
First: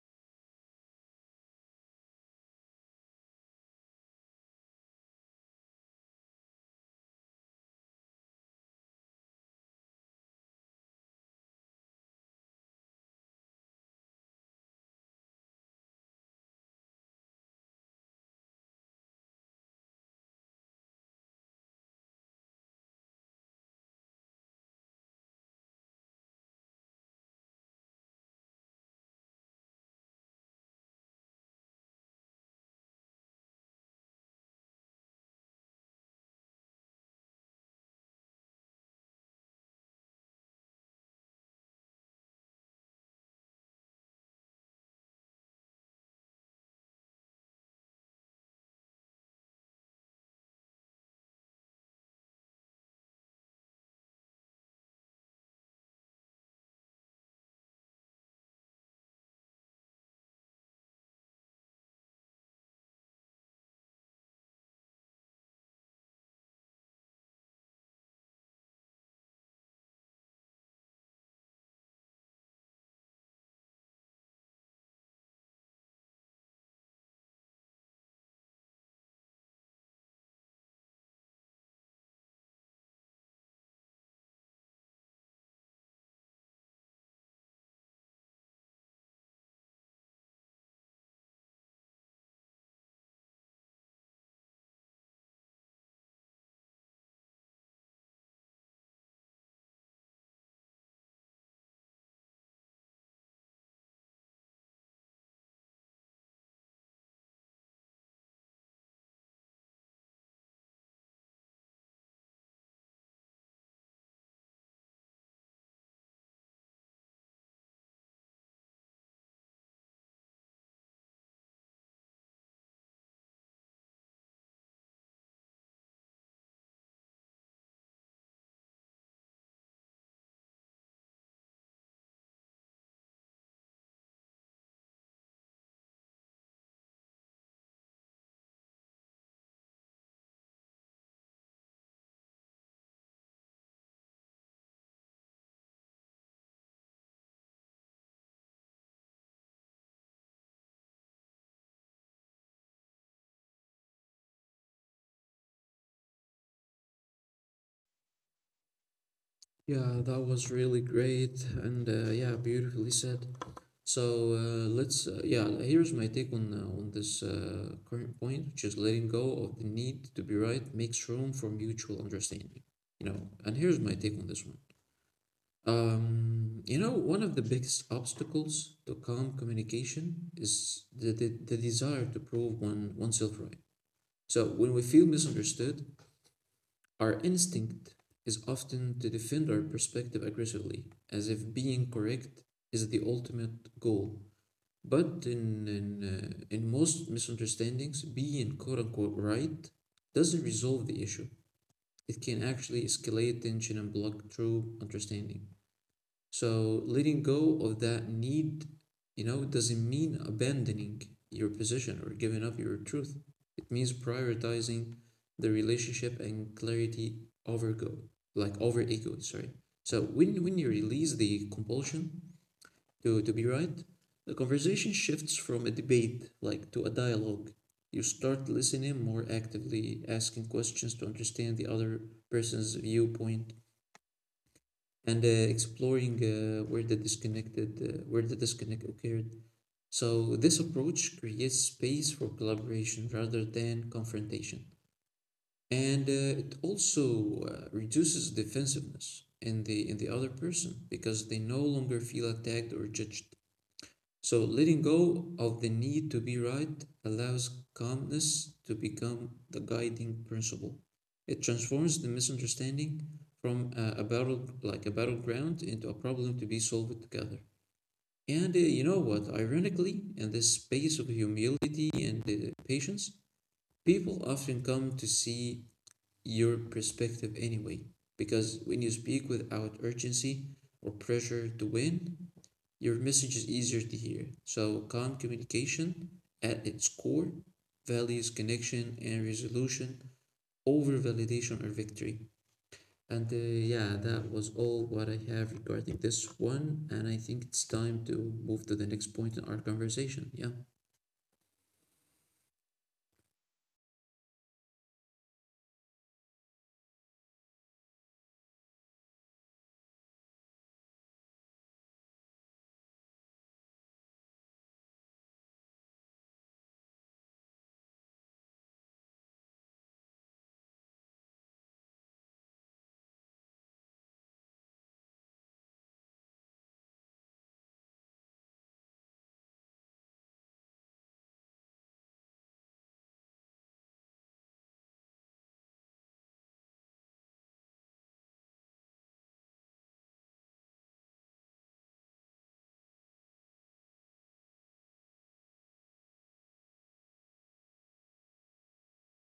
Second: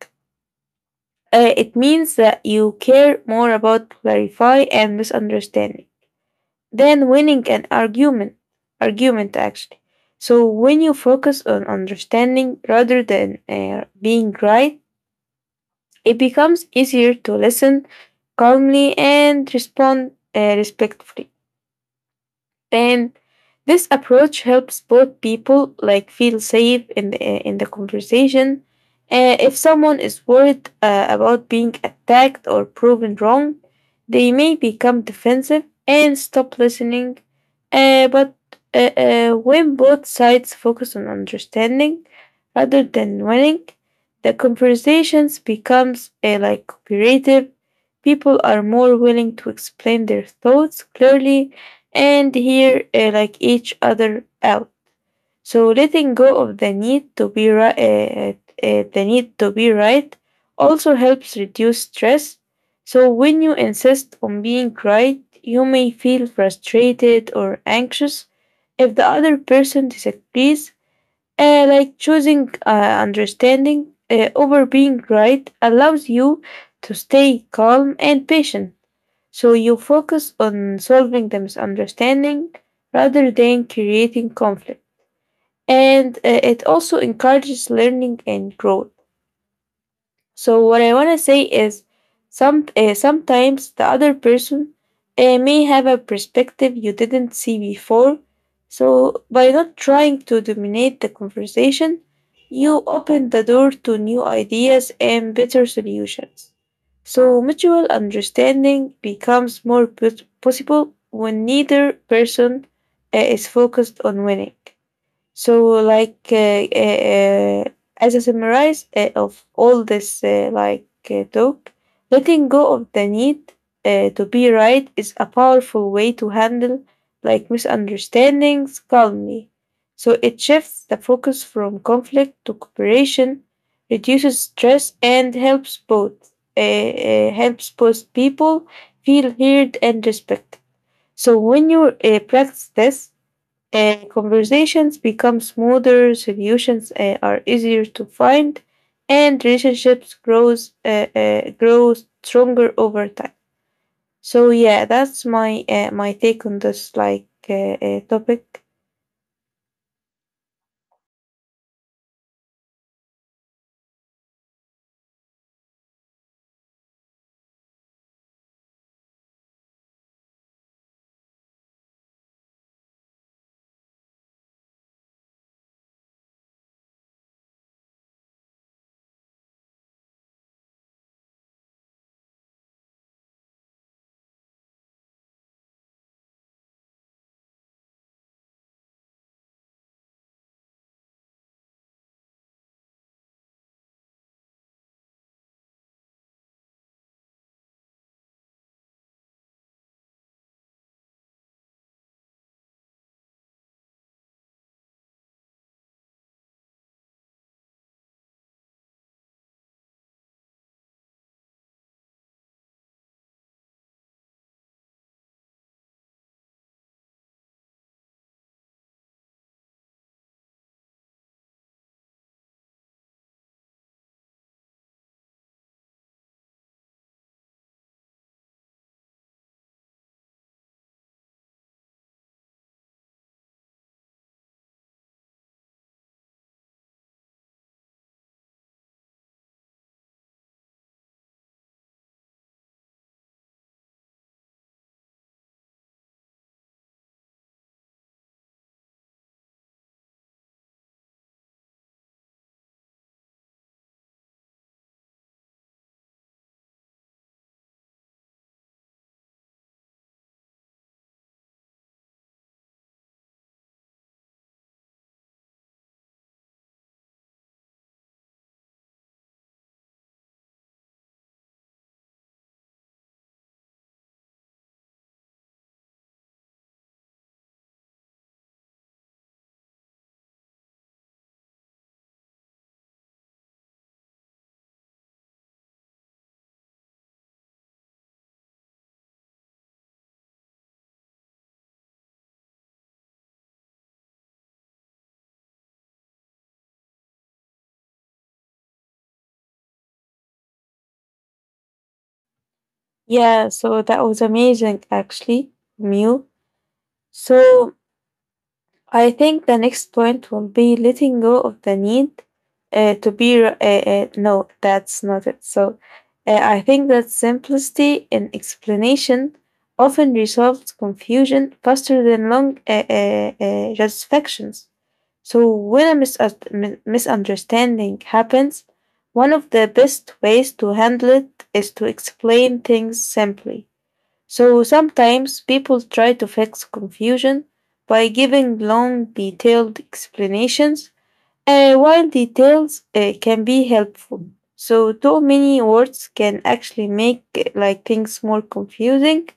B: It means that you care more about clarify and misunderstanding than winning an argument. Argument actually. So when you focus on understanding rather than being right, it becomes easier to listen calmly and respond respectfully. And this approach helps both people like feel safe in the conversation. If someone is worried about being attacked or proven wrong, they may become defensive and stop listening. But when both sides focus on understanding rather than winning, the conversations becomes like cooperative. People are more willing to explain their thoughts clearly and hear like each other out. So letting go of the need to be right also helps reduce stress. So when you insist on being right, you may feel frustrated or anxious if the other person disagrees. Like choosing understanding over being right allows you to stay calm and patient. So you focus on solving the misunderstanding rather than creating conflict. And it also encourages learning and growth. So what I want to say is, sometimes the other person may have a perspective you didn't see before. So by not trying to dominate the conversation, you open the door to new ideas and better solutions. So mutual understanding becomes more possible when neither person is focused on winning. So, as a summarize of all this, talk, letting go of the need to be right is a powerful way to handle, like, misunderstandings calmly. So, it shifts the focus from conflict to cooperation, reduces stress, and helps helps both people feel heard and respected. So, when you practice this, and conversations become smoother, solutions are easier to find, and relationships grow stronger over time. So yeah, that's my take on this like topic.
A: Yeah, that was really great and yeah, beautifully said. So let's yeah. Here's my take on this current point, which is letting go of the need to be right makes room for mutual understanding. You know, and here's my take on this one. You know, one of the biggest obstacles to calm communication is the desire to prove oneself right. So when we feel misunderstood, our instinct is often to defend our perspective aggressively, as if being correct is the ultimate goal. But in most misunderstandings, being quote unquote right doesn't resolve the issue. It can actually escalate tension and block true understanding. So letting go of that need, you know, doesn't mean abandoning your position or giving up your truth. It means prioritizing the relationship and clarity over go, like over ego, sorry. So when you release the compulsion to be right, the conversation shifts from a debate like to a dialogue. You start listening more actively, asking questions to understand the other person's viewpoint, and exploring where the disconnect occurred. So this approach creates space for collaboration rather than confrontation, and it also reduces defensiveness in the other person because they no longer feel attacked or judged. So letting go of the need to be right allows calmness to become the guiding principle. It transforms the misunderstanding from a battleground into a problem to be solved together. And you know what? Ironically, in this space of humility and patience, people often come to see your perspective anyway. Because when you speak without urgency or pressure to win, your message is easier to hear. So calm communication at its core values connection and resolution over validation or victory. And yeah, that was all what I have regarding this one. And I think it's time to move to the next point in our conversation. Yeah.
B: Yeah, so that was amazing actually from you. So I think the next point will be letting go of the need no, that's not it. So I think that simplicity in explanation often resolves confusion faster than long satisfactions. So when a misunderstanding happens, one of the best ways to handle it is to explain things simply. So sometimes people try to fix confusion by giving long, detailed explanations, while details can be helpful. So too many words can actually make like things more confusing.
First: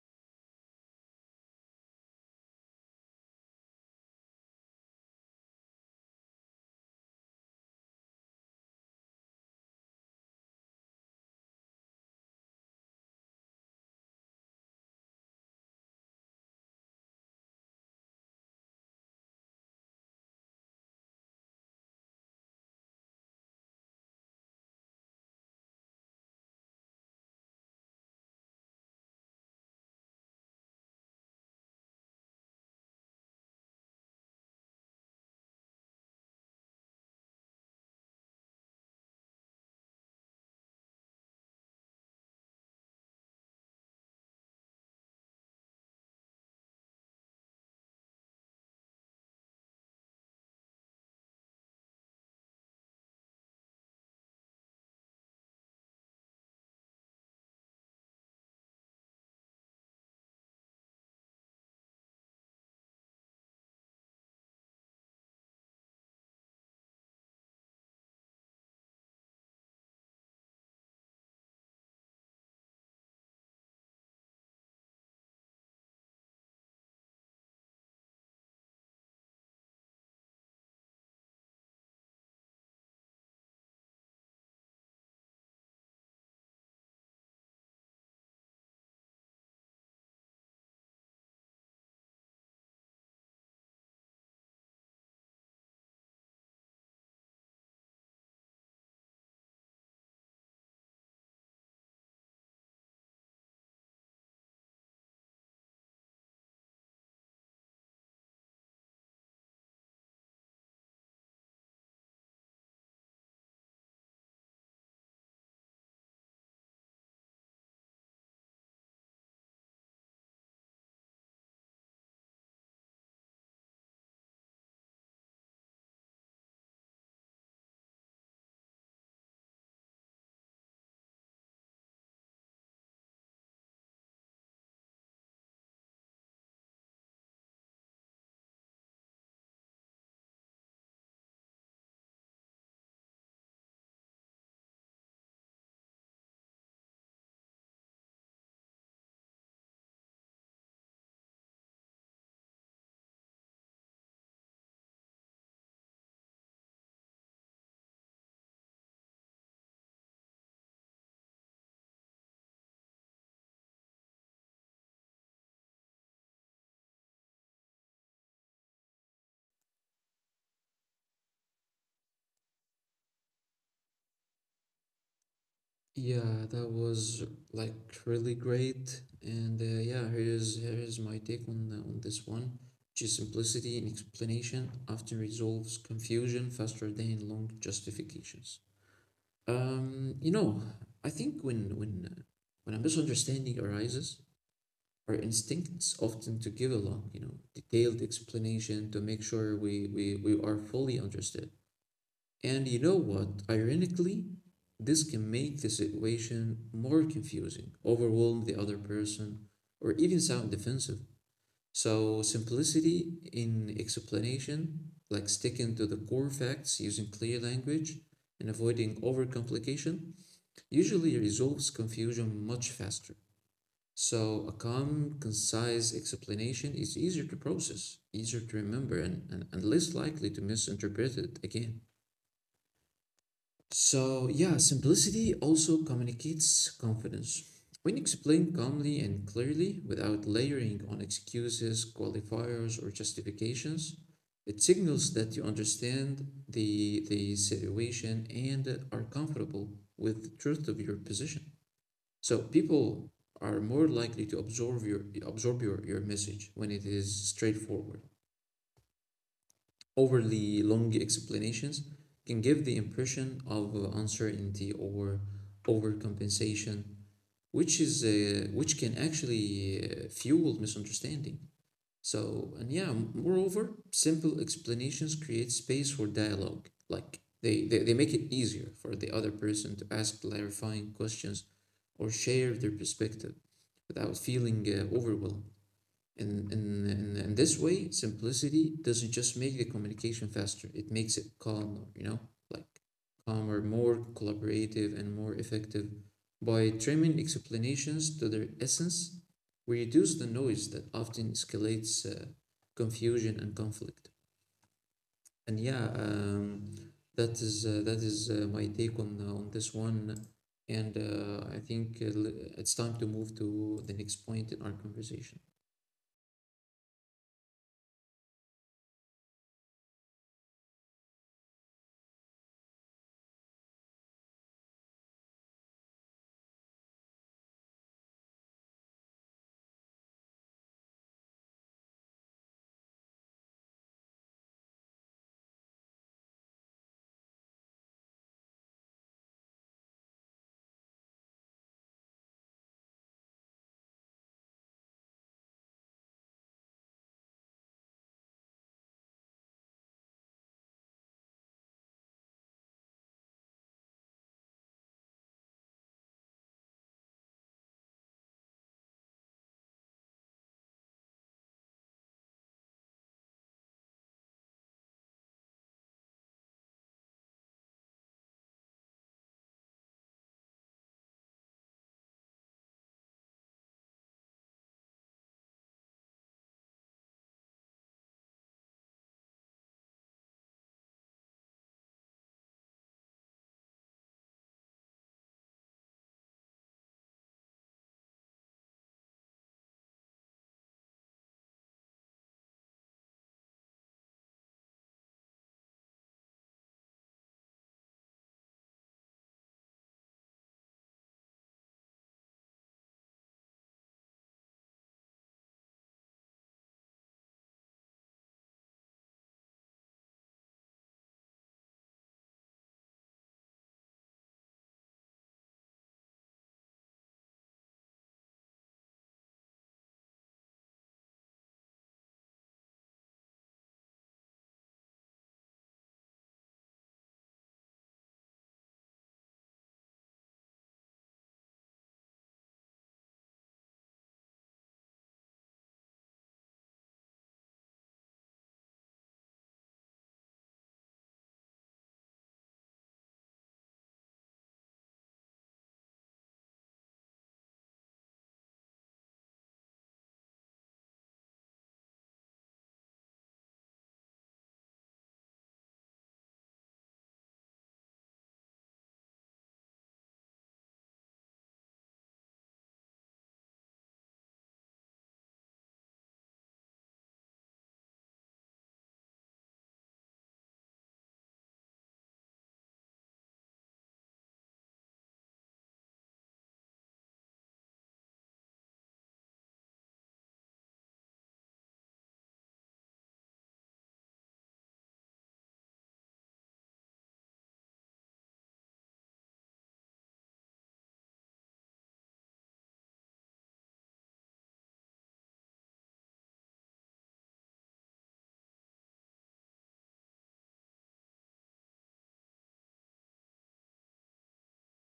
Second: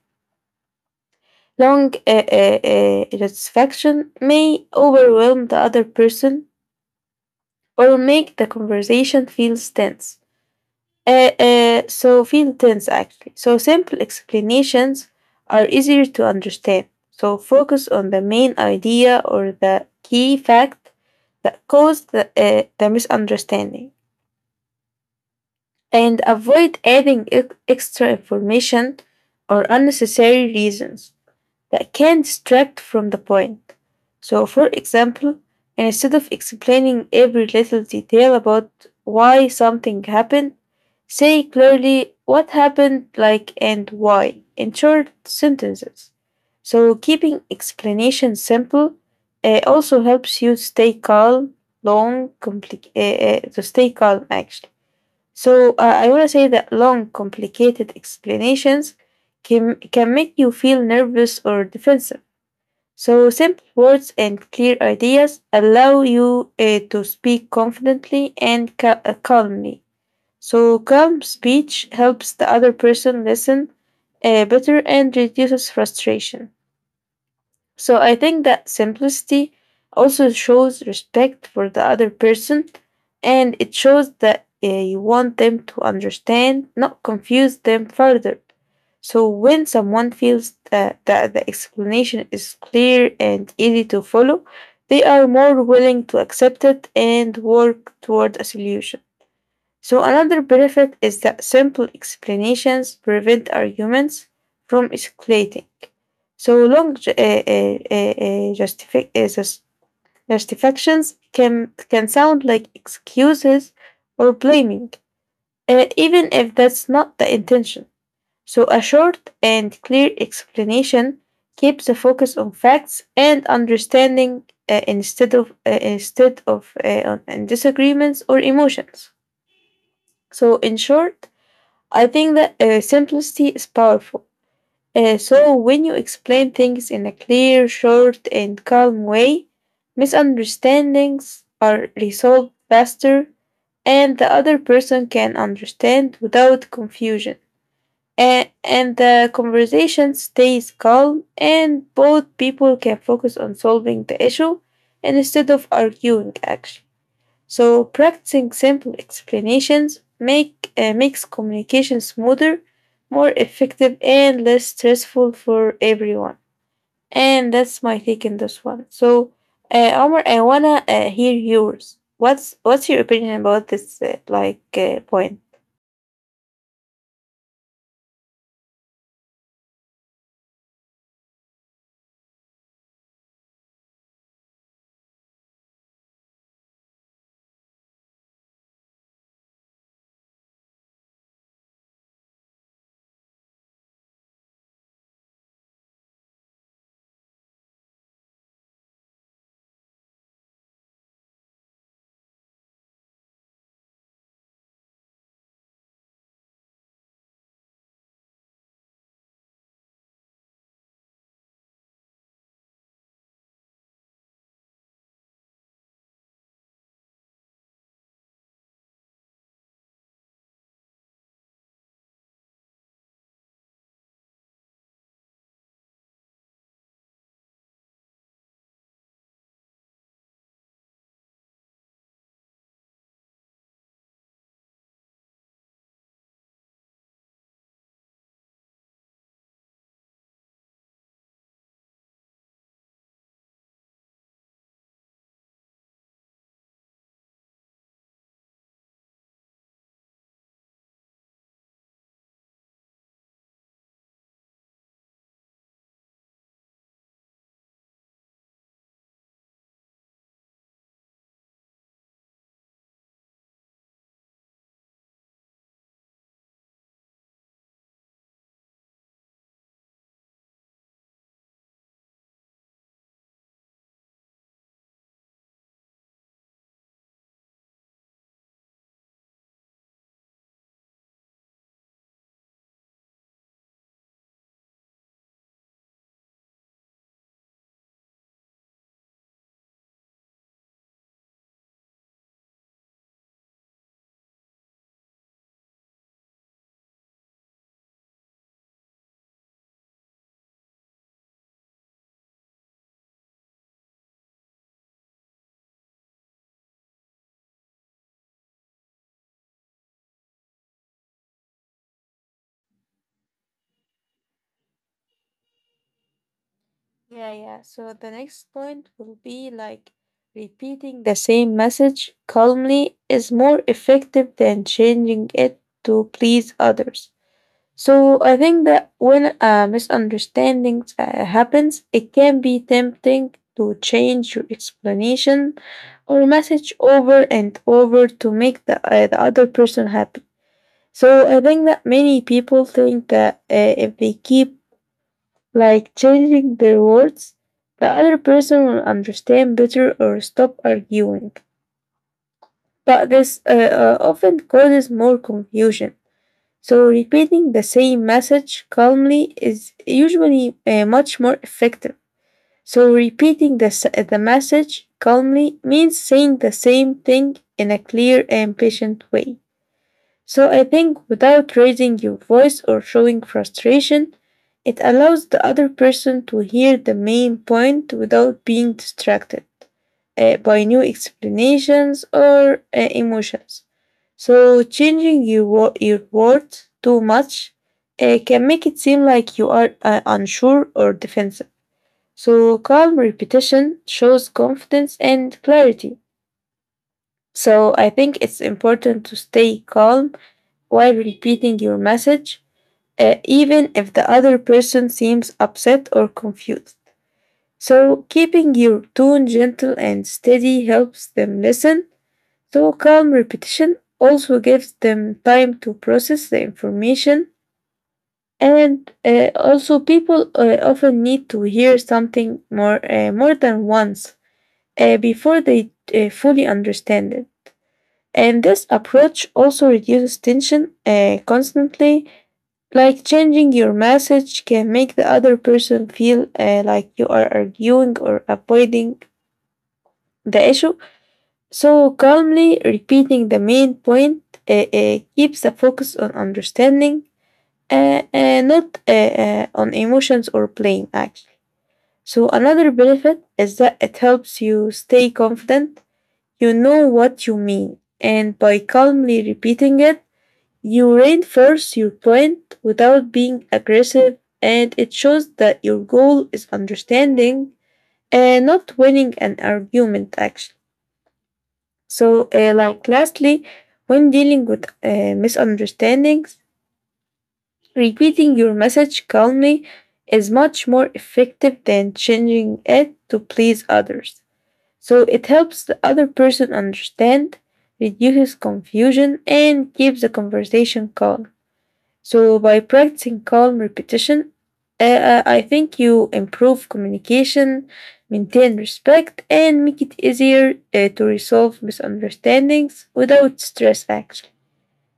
B: Long satisfaction may overwhelm the other person or make the conversation feel tense. So feel tense actually. So simple explanations are easier to understand. So focus on the main idea or the key fact that caused the misunderstanding and avoid adding extra information or unnecessary reasons that can distract from the point. So, for example, instead of explaining every little detail about why something happened, say clearly what happened, like, and why in short sentences. So, keeping explanations simple, also helps you stay calm, to stay calm actually. So I want to say that long, complicated explanations can make you feel nervous or defensive. So simple words and clear ideas allow you to speak confidently and calmly. So calm speech helps the other person listen better and reduces frustration. So I think that simplicity also shows respect for the other person, and it shows that you want them to understand, not confuse them further. So when someone feels that the explanation is clear and easy to follow, they are more willing to accept it and work toward a solution. So another benefit is that simple explanations prevent arguments from escalating. So long ju- justifi- sus- Justifications can sound like excuses or blaming, even if that's not the intention. So a short and clear explanation keeps the focus on facts and understanding, instead of on disagreements or emotions. So in short, I think that simplicity is powerful. So when you explain things in a clear, short, and calm way, misunderstandings are resolved faster and the other person can understand without confusion. And the conversation stays calm and both people can focus on solving the issue instead of arguing actually. So practicing simple explanations makes communication smoother, more effective, and less stressful for everyone. And that's my take in this one. Omar, I wanna hear yours. What's your opinion about this point?
A: Yeah, that was like really great. And yeah, here's my take on this one, which is simplicity and explanation often resolves confusion faster than long justifications. You know, I think when a misunderstanding arises, our instincts often to give a long, you know, detailed explanation to make sure we are fully understood. And you know what? Ironically, this can make the situation more confusing, overwhelm the other person, or even sound defensive. So simplicity in explanation, like sticking to the core facts using clear language and avoiding overcomplication, usually resolves confusion much faster. So a calm, concise explanation is easier to process, easier to remember, and, and less likely to misinterpret it again. So, yeah, simplicity also communicates confidence. When you explain calmly and clearly without layering on excuses, qualifiers, or justifications, it signals that you understand the situation and are comfortable with the truth of your position. So people are more likely to absorb your message when it is straightforward. Overly long explanations can give the impression of uncertainty or overcompensation, which is which can actually fuel misunderstanding. So, and yeah, moreover, simple explanations create space for dialogue. Like they make it easier for the other person to ask clarifying questions or share their perspective without feeling overwhelmed. In this way, simplicity doesn't just make the communication faster, it makes it calmer, you know, like calmer, more collaborative, and more effective. By trimming explanations to their essence, we reduce the noise that often escalates confusion and conflict. And yeah, that is my take on this one. And I think it's time to move to the next point in our conversation.
B: Yeah, yeah. So the next point will be like repeating the same message calmly is more effective than changing it to please others. So I think that when a misunderstanding happens, it can be tempting to change your explanation or message over and over to make the other person happy. So I think that many people think that if they keep like changing their words, the other person will understand better or stop arguing. But this, often causes more confusion, so repeating the same message calmly is usually much more effective. So, repeating the message calmly means saying the same thing in a clear and patient way. So I think without raising your voice or showing frustration, it allows the other person to hear the main point without being distracted by new explanations or emotions. So changing your words too much can make it seem like you are unsure or defensive. So calm repetition shows confidence and clarity. So I think it's important to stay calm while repeating your message, even if the other person seems upset or confused. So, keeping your tone gentle and steady helps them listen. So, calm repetition also gives them time to process the information. And also, people often need to hear something more, more than once before they fully understand it. And this approach also reduces tension constantly. Like changing your message can make the other person feel like you are arguing or avoiding the issue. So, calmly repeating the main point keeps the focus on understanding, not on emotions or blame, actually. So, another benefit is that it helps you stay confident. You know what you mean, and by calmly repeating it, you reinforce your point without being aggressive, and it shows that your goal is understanding and not winning an argument, actually. So, like, lastly, when dealing with misunderstandings, repeating your message calmly is much more effective than changing it to please others. So, it helps the other person understand, reduces confusion, and keeps the conversation calm. So, by practicing calm repetition, I think you improve communication, maintain respect, and make it easier to resolve misunderstandings without stress, actually.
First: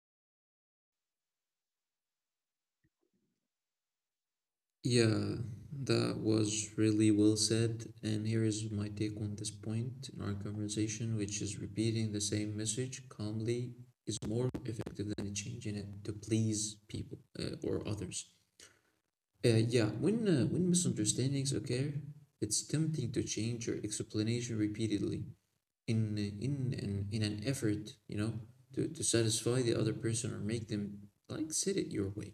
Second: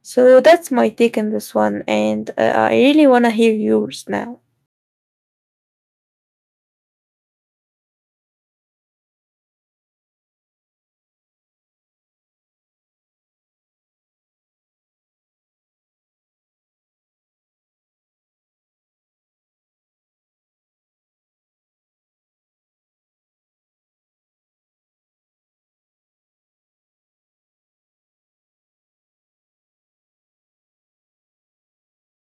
B: So, that's my take on this one, and I really want to hear yours now.
A: Yeah, that was really well said. And here is my take on this point in our conversation, which is repeating the same message calmly is more effective than changing it to please people or others. Yeah, when misunderstandings occur, it's tempting to change your explanation repeatedly in an effort, you know, to satisfy the other person or make them like sit it your way.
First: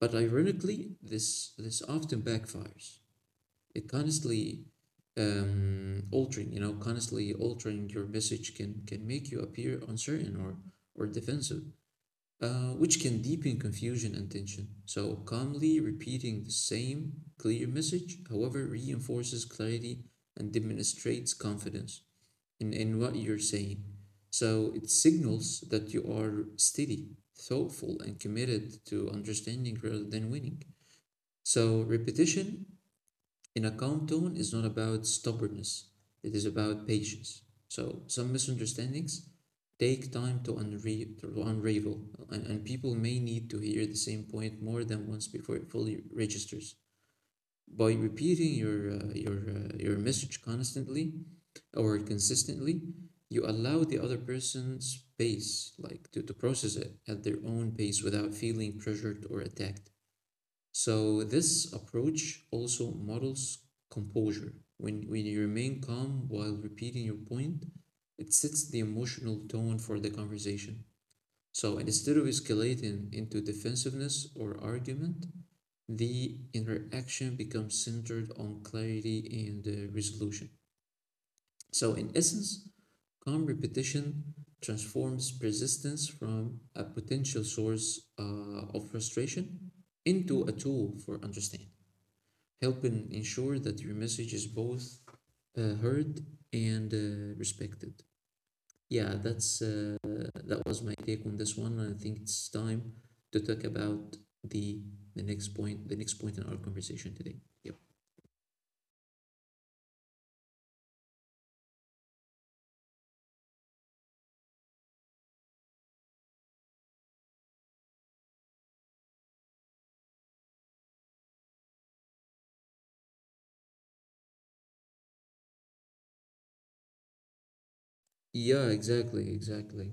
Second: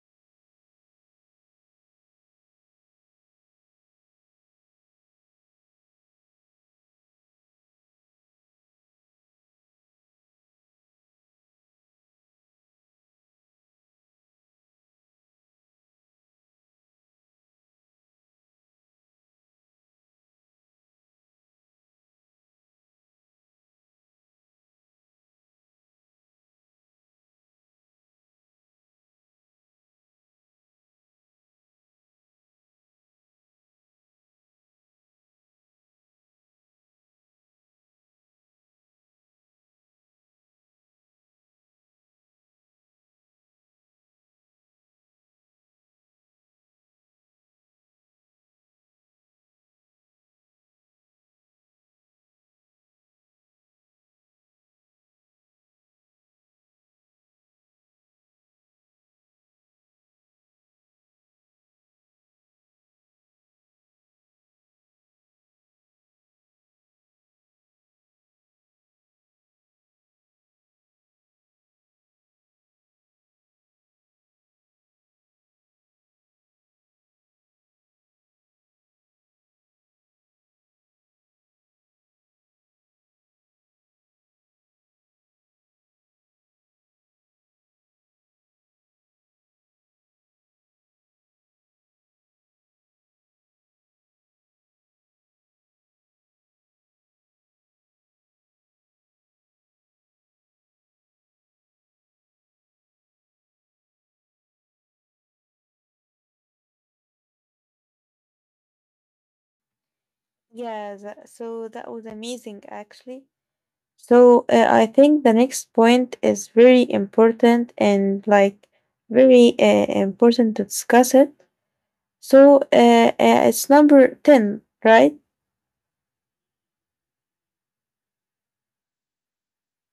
A: But ironically, this often backfires. It constantly altering, you know, constantly altering your message can make you appear uncertain or defensive, which can deepen confusion and tension. So calmly repeating the same clear message, however, reinforces clarity and demonstrates confidence in what you're saying. So it signals that you are steady, thoughtful, and committed to understanding rather than winning. So repetition in a calm tone is not about stubbornness, it is about patience. So some misunderstandings take time to, unravel, and people may need to hear the same point more than once before it fully registers. By repeating your message constantly or consistently, you allow the other person space, like to process it at their own pace without feeling pressured or attacked. So this approach also models composure. When you remain calm while repeating your point, it sets the emotional tone for the conversation. So instead of escalating into defensiveness or argument, the interaction becomes centered on clarity and resolution. So in essence, calm repetition transforms persistence from a potential source of frustration into a tool for understanding, helping ensure that your message is both heard and respected. Yeah, that was my take on this one. I think it's time to talk about the the next point, in our conversation today. Yep.
B: Yeah, that, so that was amazing actually. So I think the next point is very important and like very important to discuss it. So it's number 10, right?
A: Yeah, exactly, exactly.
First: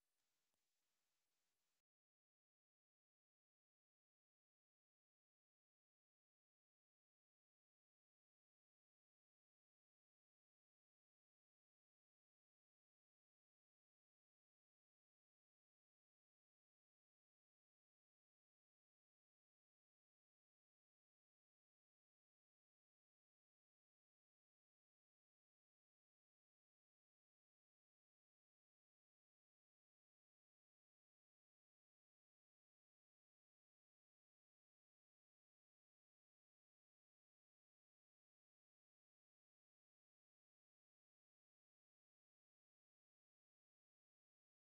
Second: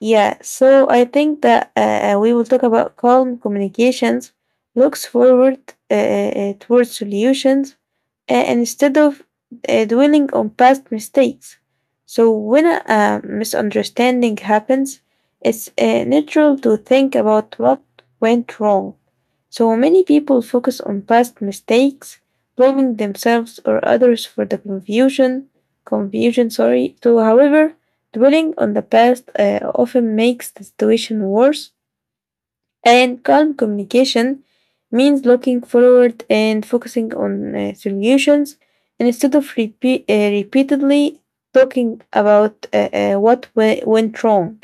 B: Yeah, so I think that we will talk about calm communications, looks forward towards solutions, and instead of dwelling on past mistakes. So when a, misunderstanding happens, it's natural to think about what went wrong. So many people focus on past mistakes, blaming themselves or others for the confusion, sorry. So however, dwelling on the past often makes the situation worse, and calm communication means looking forward and focusing on solutions instead of repeatedly talking about went wrong.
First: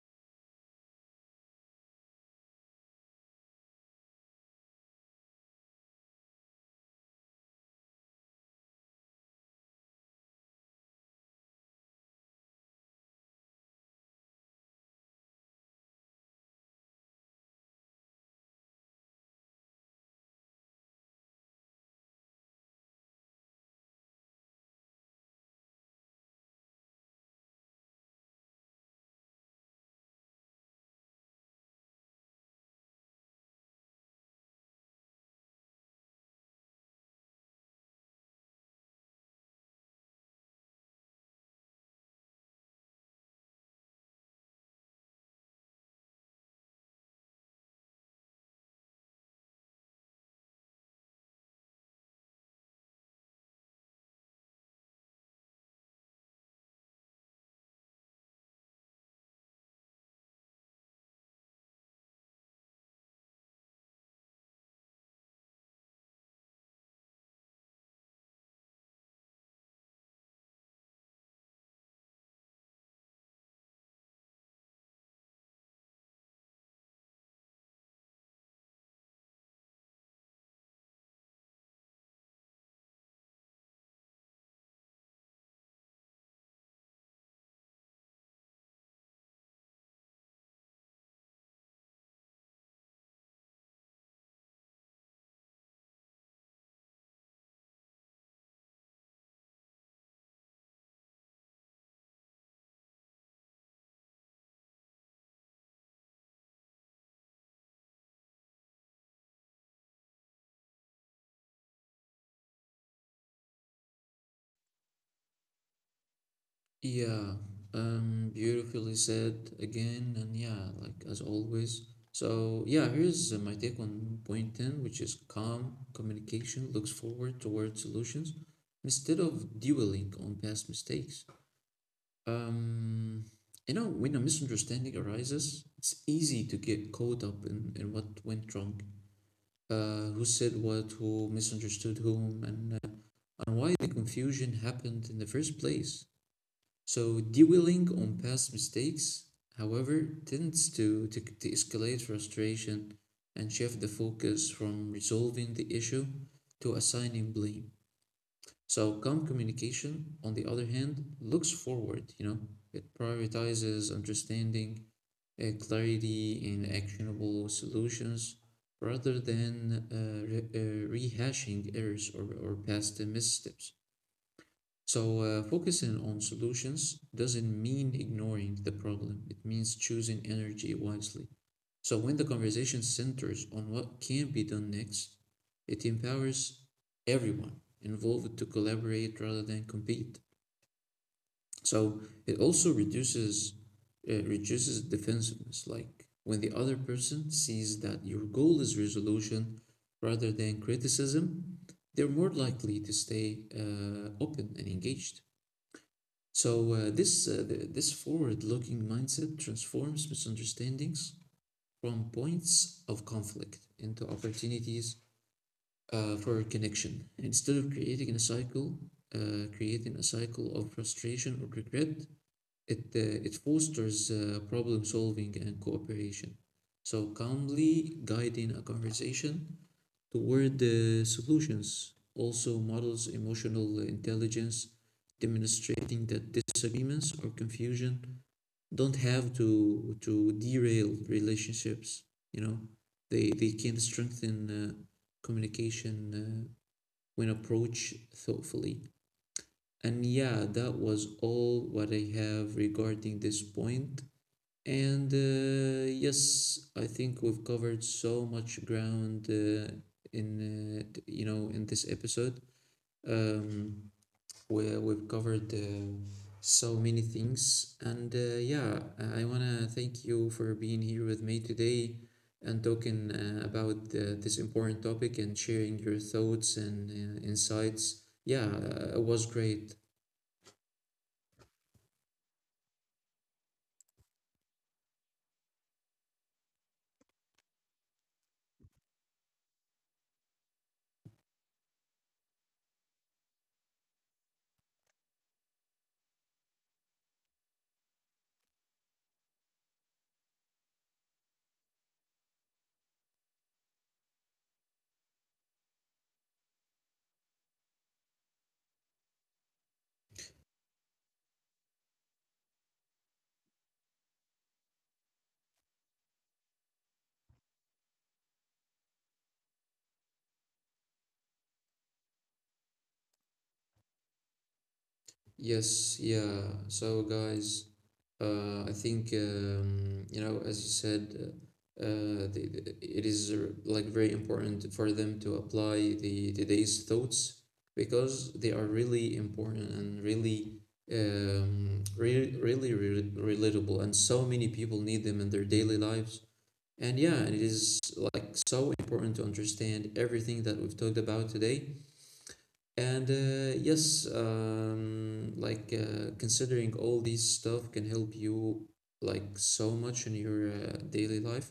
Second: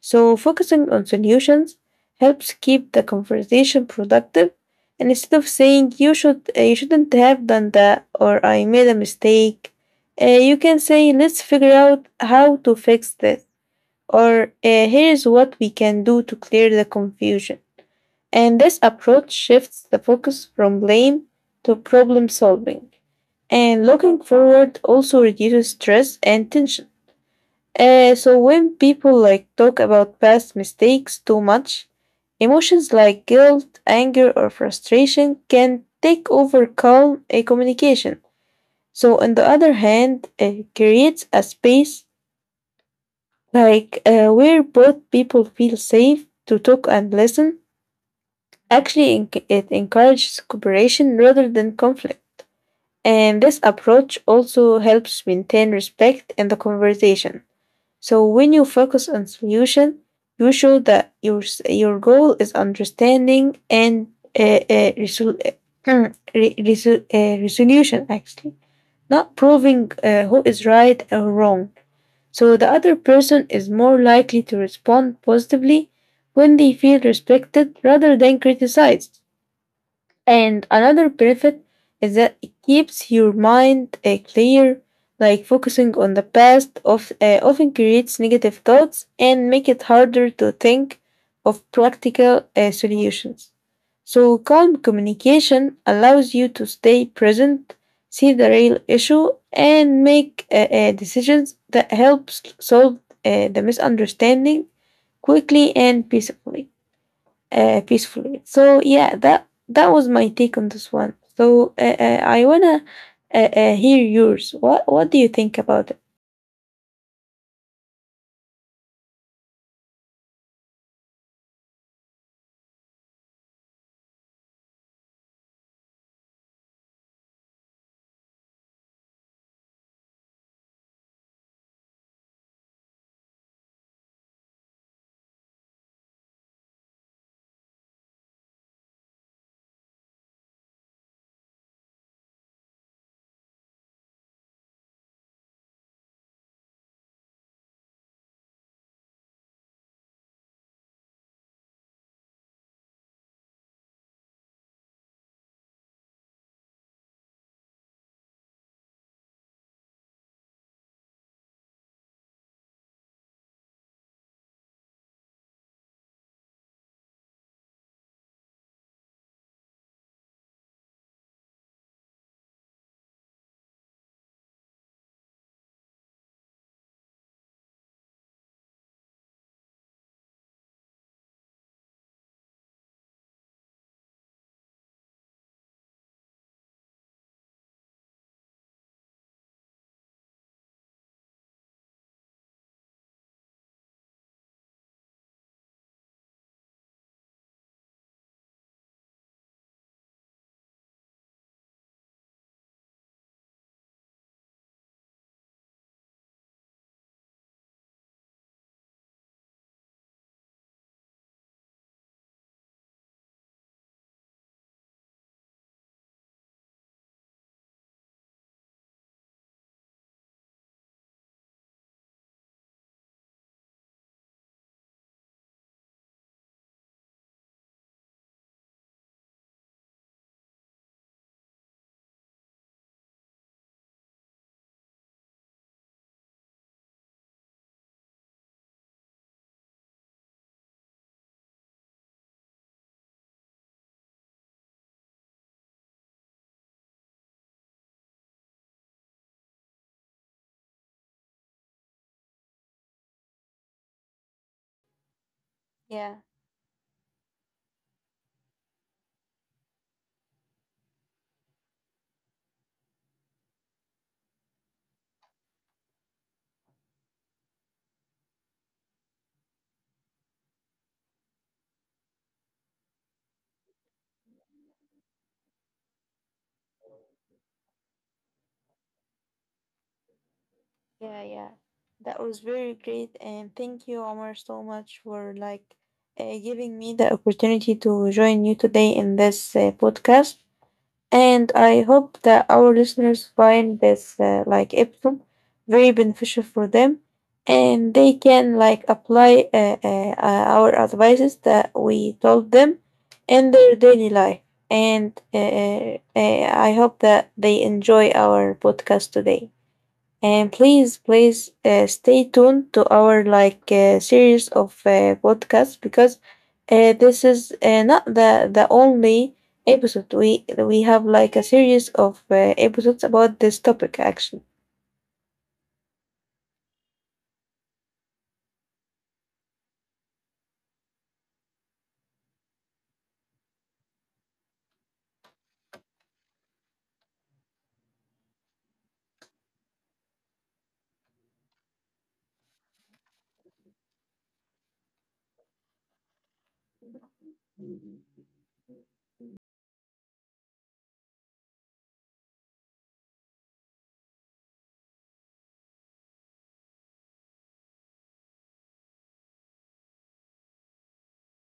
B: So, focusing on solutions helps keep the conversation productive. And instead of saying you shouldn't have done that, or I made a mistake, you can say let's figure out how to fix this, or here is what we can do to clear the confusion. And this approach shifts the focus from blame to problem solving. And looking forward also reduces stress and tension. So when people like talk about past mistakes too much, emotions like guilt, anger, or frustration can take over calm communication. So on the other hand, it creates a space like where both people feel safe to talk and listen. Actually, it encourages cooperation rather than conflict. And this approach also helps maintain respect in the conversation. So when you focus on solution, you show that your goal is understanding and resol- uh, re- resol- resolution actually, not proving who is right or wrong. So the other person is more likely to respond positively when they feel respected rather than criticized. And another benefit is that it keeps your mind clear, like focusing on the past often creates negative thoughts and make it harder to think of practical solutions. So calm communication allows you to stay present, see the real issue, and make decisions that helps solve the misunderstanding quickly and peacefully peacefully. So yeah, that that was my take on this one. So I wanna hear yours. What do you think about it?
A: Yeah, beautifully said again, and yeah, like as always. So, yeah, here's my take on point 10, which is calm communication looks forward toward solutions instead of dwelling on past mistakes. Um, you know, when a misunderstanding arises, it's easy to get caught up in what went wrong, who said what, who misunderstood whom, and and why the confusion happened in the first place. So dwelling on past mistakes, however, tends to escalate frustration and shift the focus from resolving the issue to assigning blame. So calm communication, on the other hand, looks forward, you know, it prioritizes understanding, clarity, and actionable solutions rather than rehashing errors or past missteps. So, focusing on solutions doesn't mean ignoring the problem. It means choosing energy wisely. So, when the conversation centers on what can be done next, it empowers everyone involved to collaborate rather than compete. So, it also reduces defensiveness. Like when the other person sees that your goal is resolution rather than criticism, they're more likely to stay open and engaged. So this forward-looking mindset transforms misunderstandings from points of conflict into opportunities for connection. Instead of creating a cycle, of frustration or regret, it fosters problem solving and cooperation. So calmly guiding a conversation toward solutions, also models emotional intelligence, demonstrating that disagreements or confusion don't have to derail relationships. You know, they can strengthen communication when approached thoughtfully. And yeah, that was all what I have regarding this point. And
B: Yeah,
A: yes, I think we've covered so much ground in you know, in this episode. Um, where we've covered so many things, and yeah, I wanna thank you for being here with me today and talking about this important topic and sharing your thoughts and insights. Yeah, it was great.
B: yeah, yeah. That was very great, and thank you, Omar, so much for like giving me the opportunity to join you today in this podcast. And I hope that our listeners find this episode very beneficial for them, and they can like apply our advices that we told them in their daily life. And I hope that they enjoy our podcast today. And please, please stay tuned to our like series of podcasts because this is not the only episode. We have like a series of episodes about this topic. Actually,
A: Yes, yeah. So, guys, I think you know, as you said, it is like very important for them to apply the today's thoughts because they are really important and really, re really re relatable, and so many people need them in their daily lives. And yeah, and it is like so important to understand everything that we've talked about today. And yes, like considering all these stuff can help you like so much in your daily life.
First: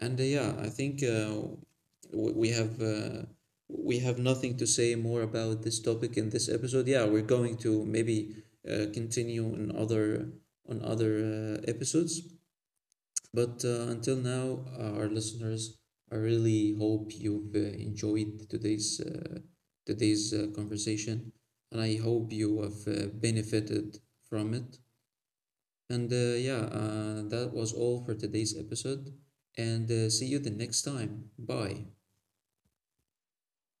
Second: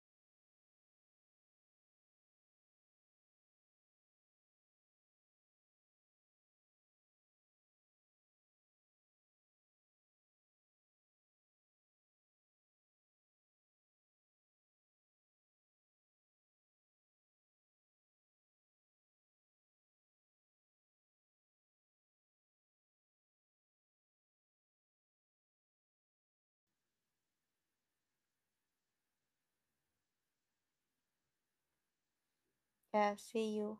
A: And yeah, I think w- we have uh, we have nothing to say more about this topic in this episode. Yeah, we're going to maybe continue on other on other episodes. But until now, our listeners, I really hope you've enjoyed today's conversation, and I hope you have benefited from it. And yeah, that was all for today's episode. And see you the next time. Bye.
B: yeah. See you.